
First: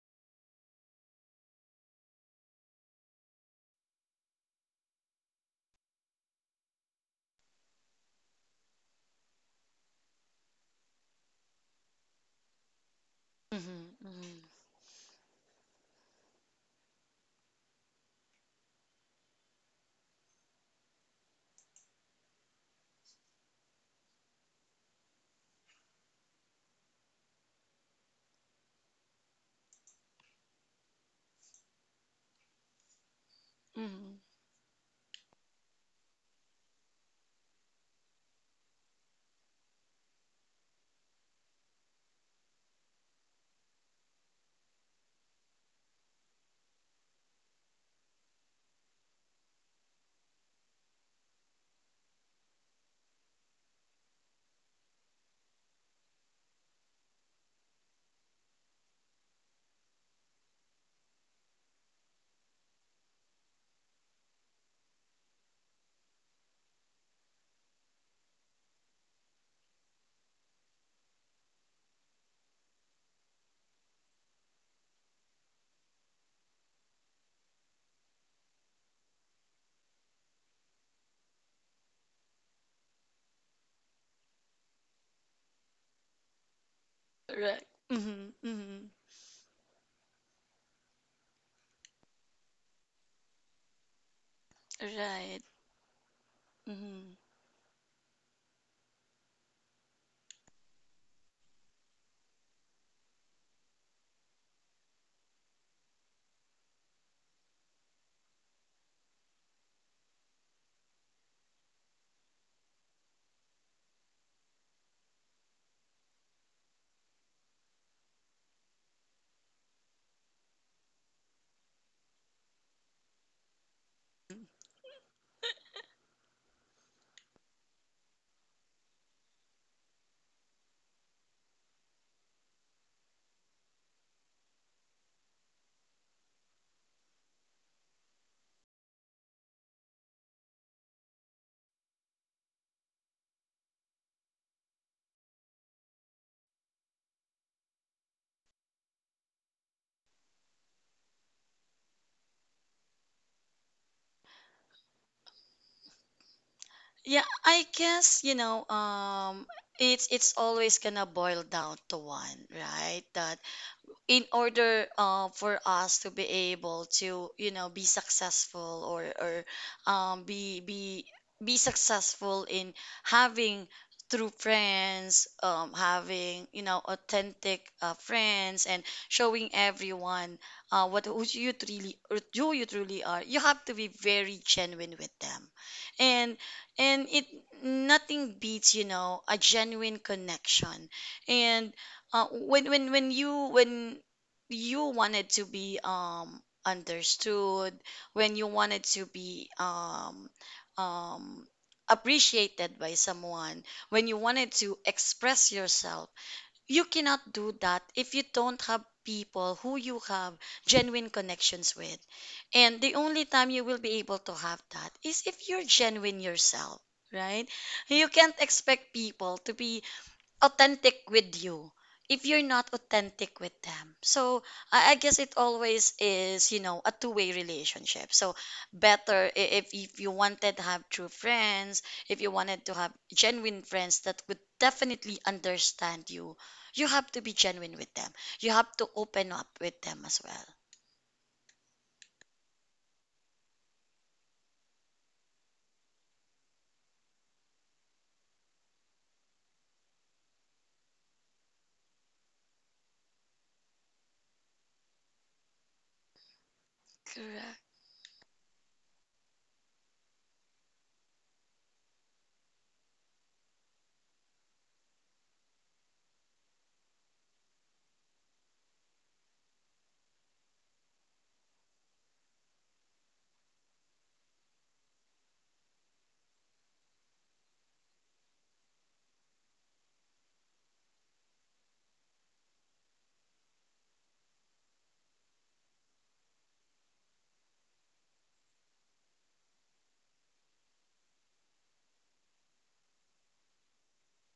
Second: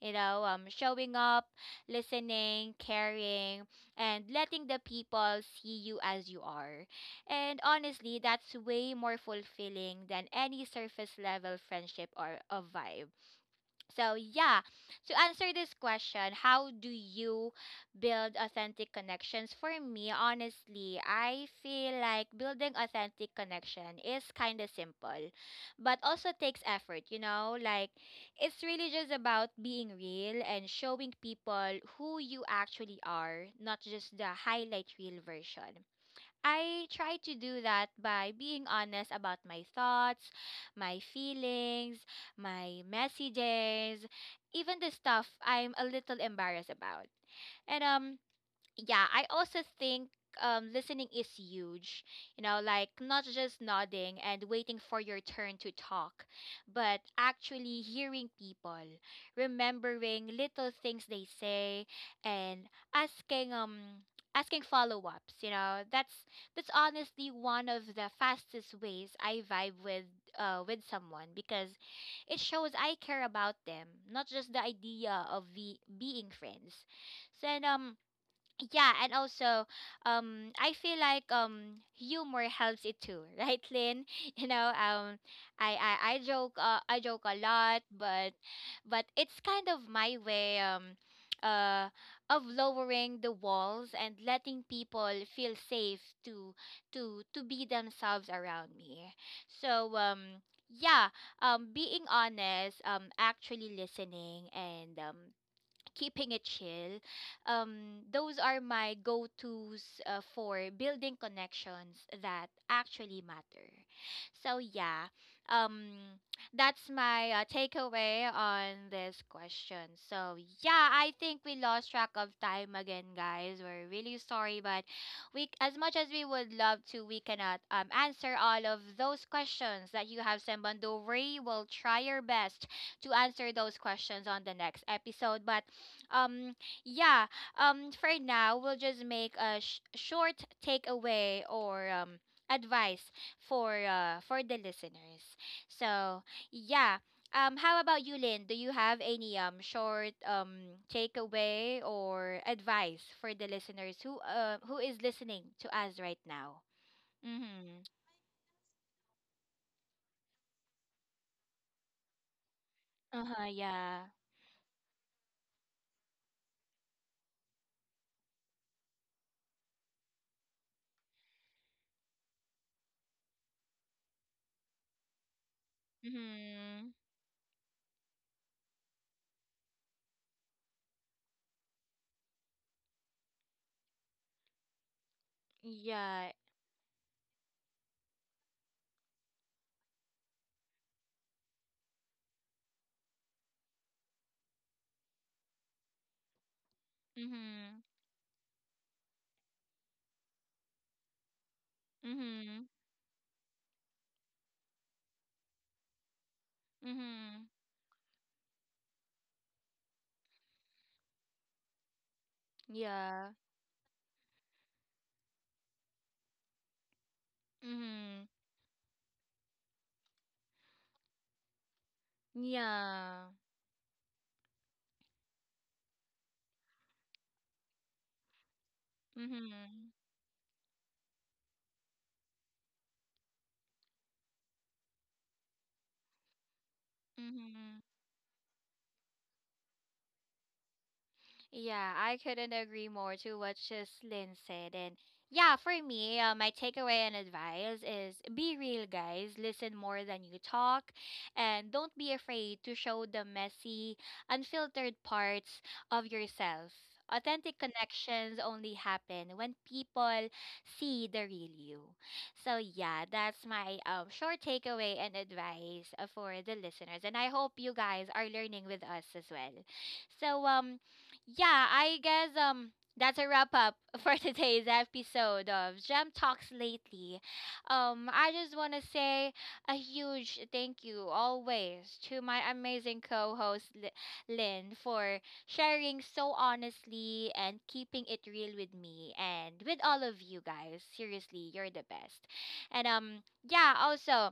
A: You know, showing up, listening, caring, and letting the people see you as you are. And honestly, that's way more fulfilling than any surface level friendship or a vibe.
B: Mm-hmm,
A: So,
B: mm-hmm,
A: yeah, to answer this question, how do you build authentic connections? For me, honestly, I feel like building authentic connection is kind of simple, but also takes effort, you know? Like, it's really just about being real and showing people who you actually are, not
B: mm-hmm.
A: just the highlight reel version. I try to do that by being honest about my thoughts, my feelings, my messages, even the stuff I'm a little embarrassed about. And yeah, I also think listening is huge. You know, like not just nodding and waiting for your turn to talk, but actually hearing people, remembering little things they say, and asking follow ups. You know, that's honestly one of the fastest ways I vibe with someone because it shows I care about them, not just the idea of being friends. So and yeah, and also I feel like humor helps it too, right, Lynn? You know, I joke a
B: Right,
A: lot,
B: mm-hmm,
A: but
B: mm-hmm.
A: it's kind of my way uh of lowering the walls and letting people
B: Right,
A: feel safe to
B: mm-hmm.
A: be themselves around me. So yeah, being honest, actually listening, and keeping it chill. Those are my go tos for building connections that actually matter. So, yeah, um, that's my takeaway on this question. So, yeah, I think we lost track of time again, guys. We're really sorry, but we, as much as we would love to, we cannot answer all of those questions that you have sent. But don't worry, we'll try our best to answer those questions on the next episode. But um yeah, for now we'll just make a short takeaway or advice for the listeners. So, yeah. How about you, Lynn? Do you have any short takeaway or advice for the listeners who is listening to us right now?
B: Yeah, I
A: Mhm.
B: guess you know it's always gonna boil down to one, right? the
A: Uh-huh, yeah.
B: In order for us to be able to you know be successful or um, be be be successful in having true friends, having you know
A: Mhm.
B: authentic friends, and showing everyone what who you truly or who you truly are, you have to be very genuine with them.
A: Yeah.
B: And and it nothing beats you know a genuine connection. And when you wanted to be understood,
A: Mhm.
B: when you wanted to be um
A: Mhm.
B: appreciated by someone, when you wanted to express yourself, you cannot
A: Mhm.
B: do that if you don't have people who you have genuine connections with. And the only
A: Yeah.
B: time you will be able to have that is if you're genuine yourself, right? You
A: Mhm.
B: can't expect people to be authentic with you if you're not
A: Yeah.
B: authentic with them. So I guess it always is, you know, a two-way relationship. So better
A: Mhm.
B: if you wanted to have true friends, if you wanted to have genuine friends that would definitely understand you, you have to be genuine
A: Mhm.
B: with them. You have to open up with them as well.
A: Yeah, I couldn't agree more to what just Lynn said. And yeah, for me, my takeaway and advice is be real, guys. Listen more than you talk. And don't be afraid to show the messy, unfiltered parts of yourself. Authentic
B: Correct.
A: connections only happen when people see the real you. So, yeah, that's my short takeaway and advice for the listeners. And I hope you guys are learning with us as well. So yeah, I guess that's a wrap up for today's episode of Gem Talks Lately. I just want to say a huge thank you always to my amazing co-host Lynn for sharing so honestly and keeping it real with me and with all of you guys. Seriously, you're the best. And yeah, also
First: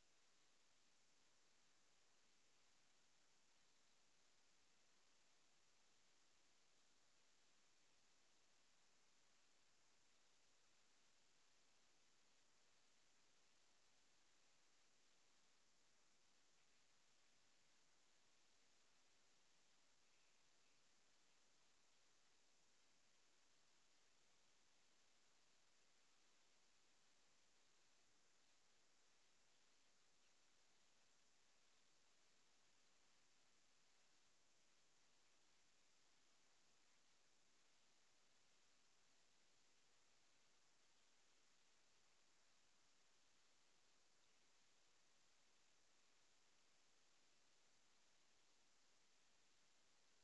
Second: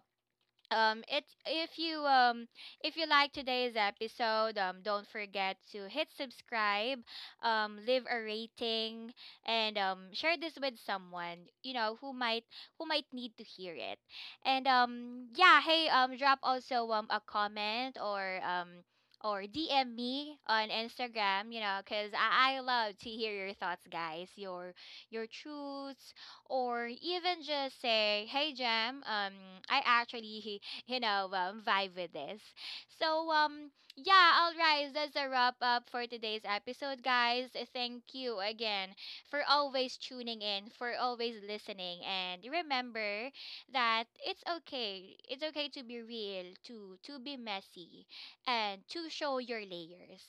A: it if you like today's episode, don't forget to hit subscribe, leave a rating, and share this with someone you know who might need to hear it. And yeah, hey, drop also a comment, or DM me on Instagram, you know, because I love to hear your thoughts, guys, your truths, or even just say, "Hey, Jam, I actually you know, vibe with this." So, yeah, all right, that's a wrap up for today's episode, guys. Thank you again for always tuning in, for always listening, and remember that it's okay. It's okay to be real, to be messy, and to show your layers.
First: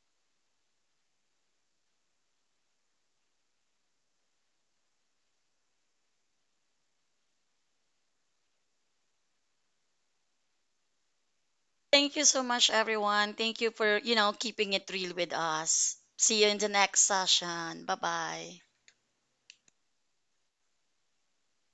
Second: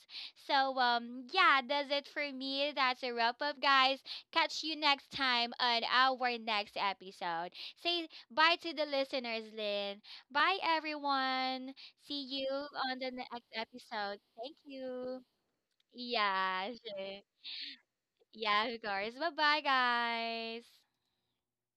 A: So, yeah, that's it for me. That's a wrap up, guys. Catch you next time on our next episode. Say bye to the listeners, Lynn. Bye, everyone.
B: Thank
A: See
B: you so
A: you
B: much,
A: on the
B: everyone.
A: next
B: Thank you for, you
A: episode.
B: know,
A: Thank
B: keeping it real
A: you.
B: with us. See you in the
A: Yeah,
B: next
A: sure.
B: session. Bye bye.
A: Yeah, of course. Bye bye, guys.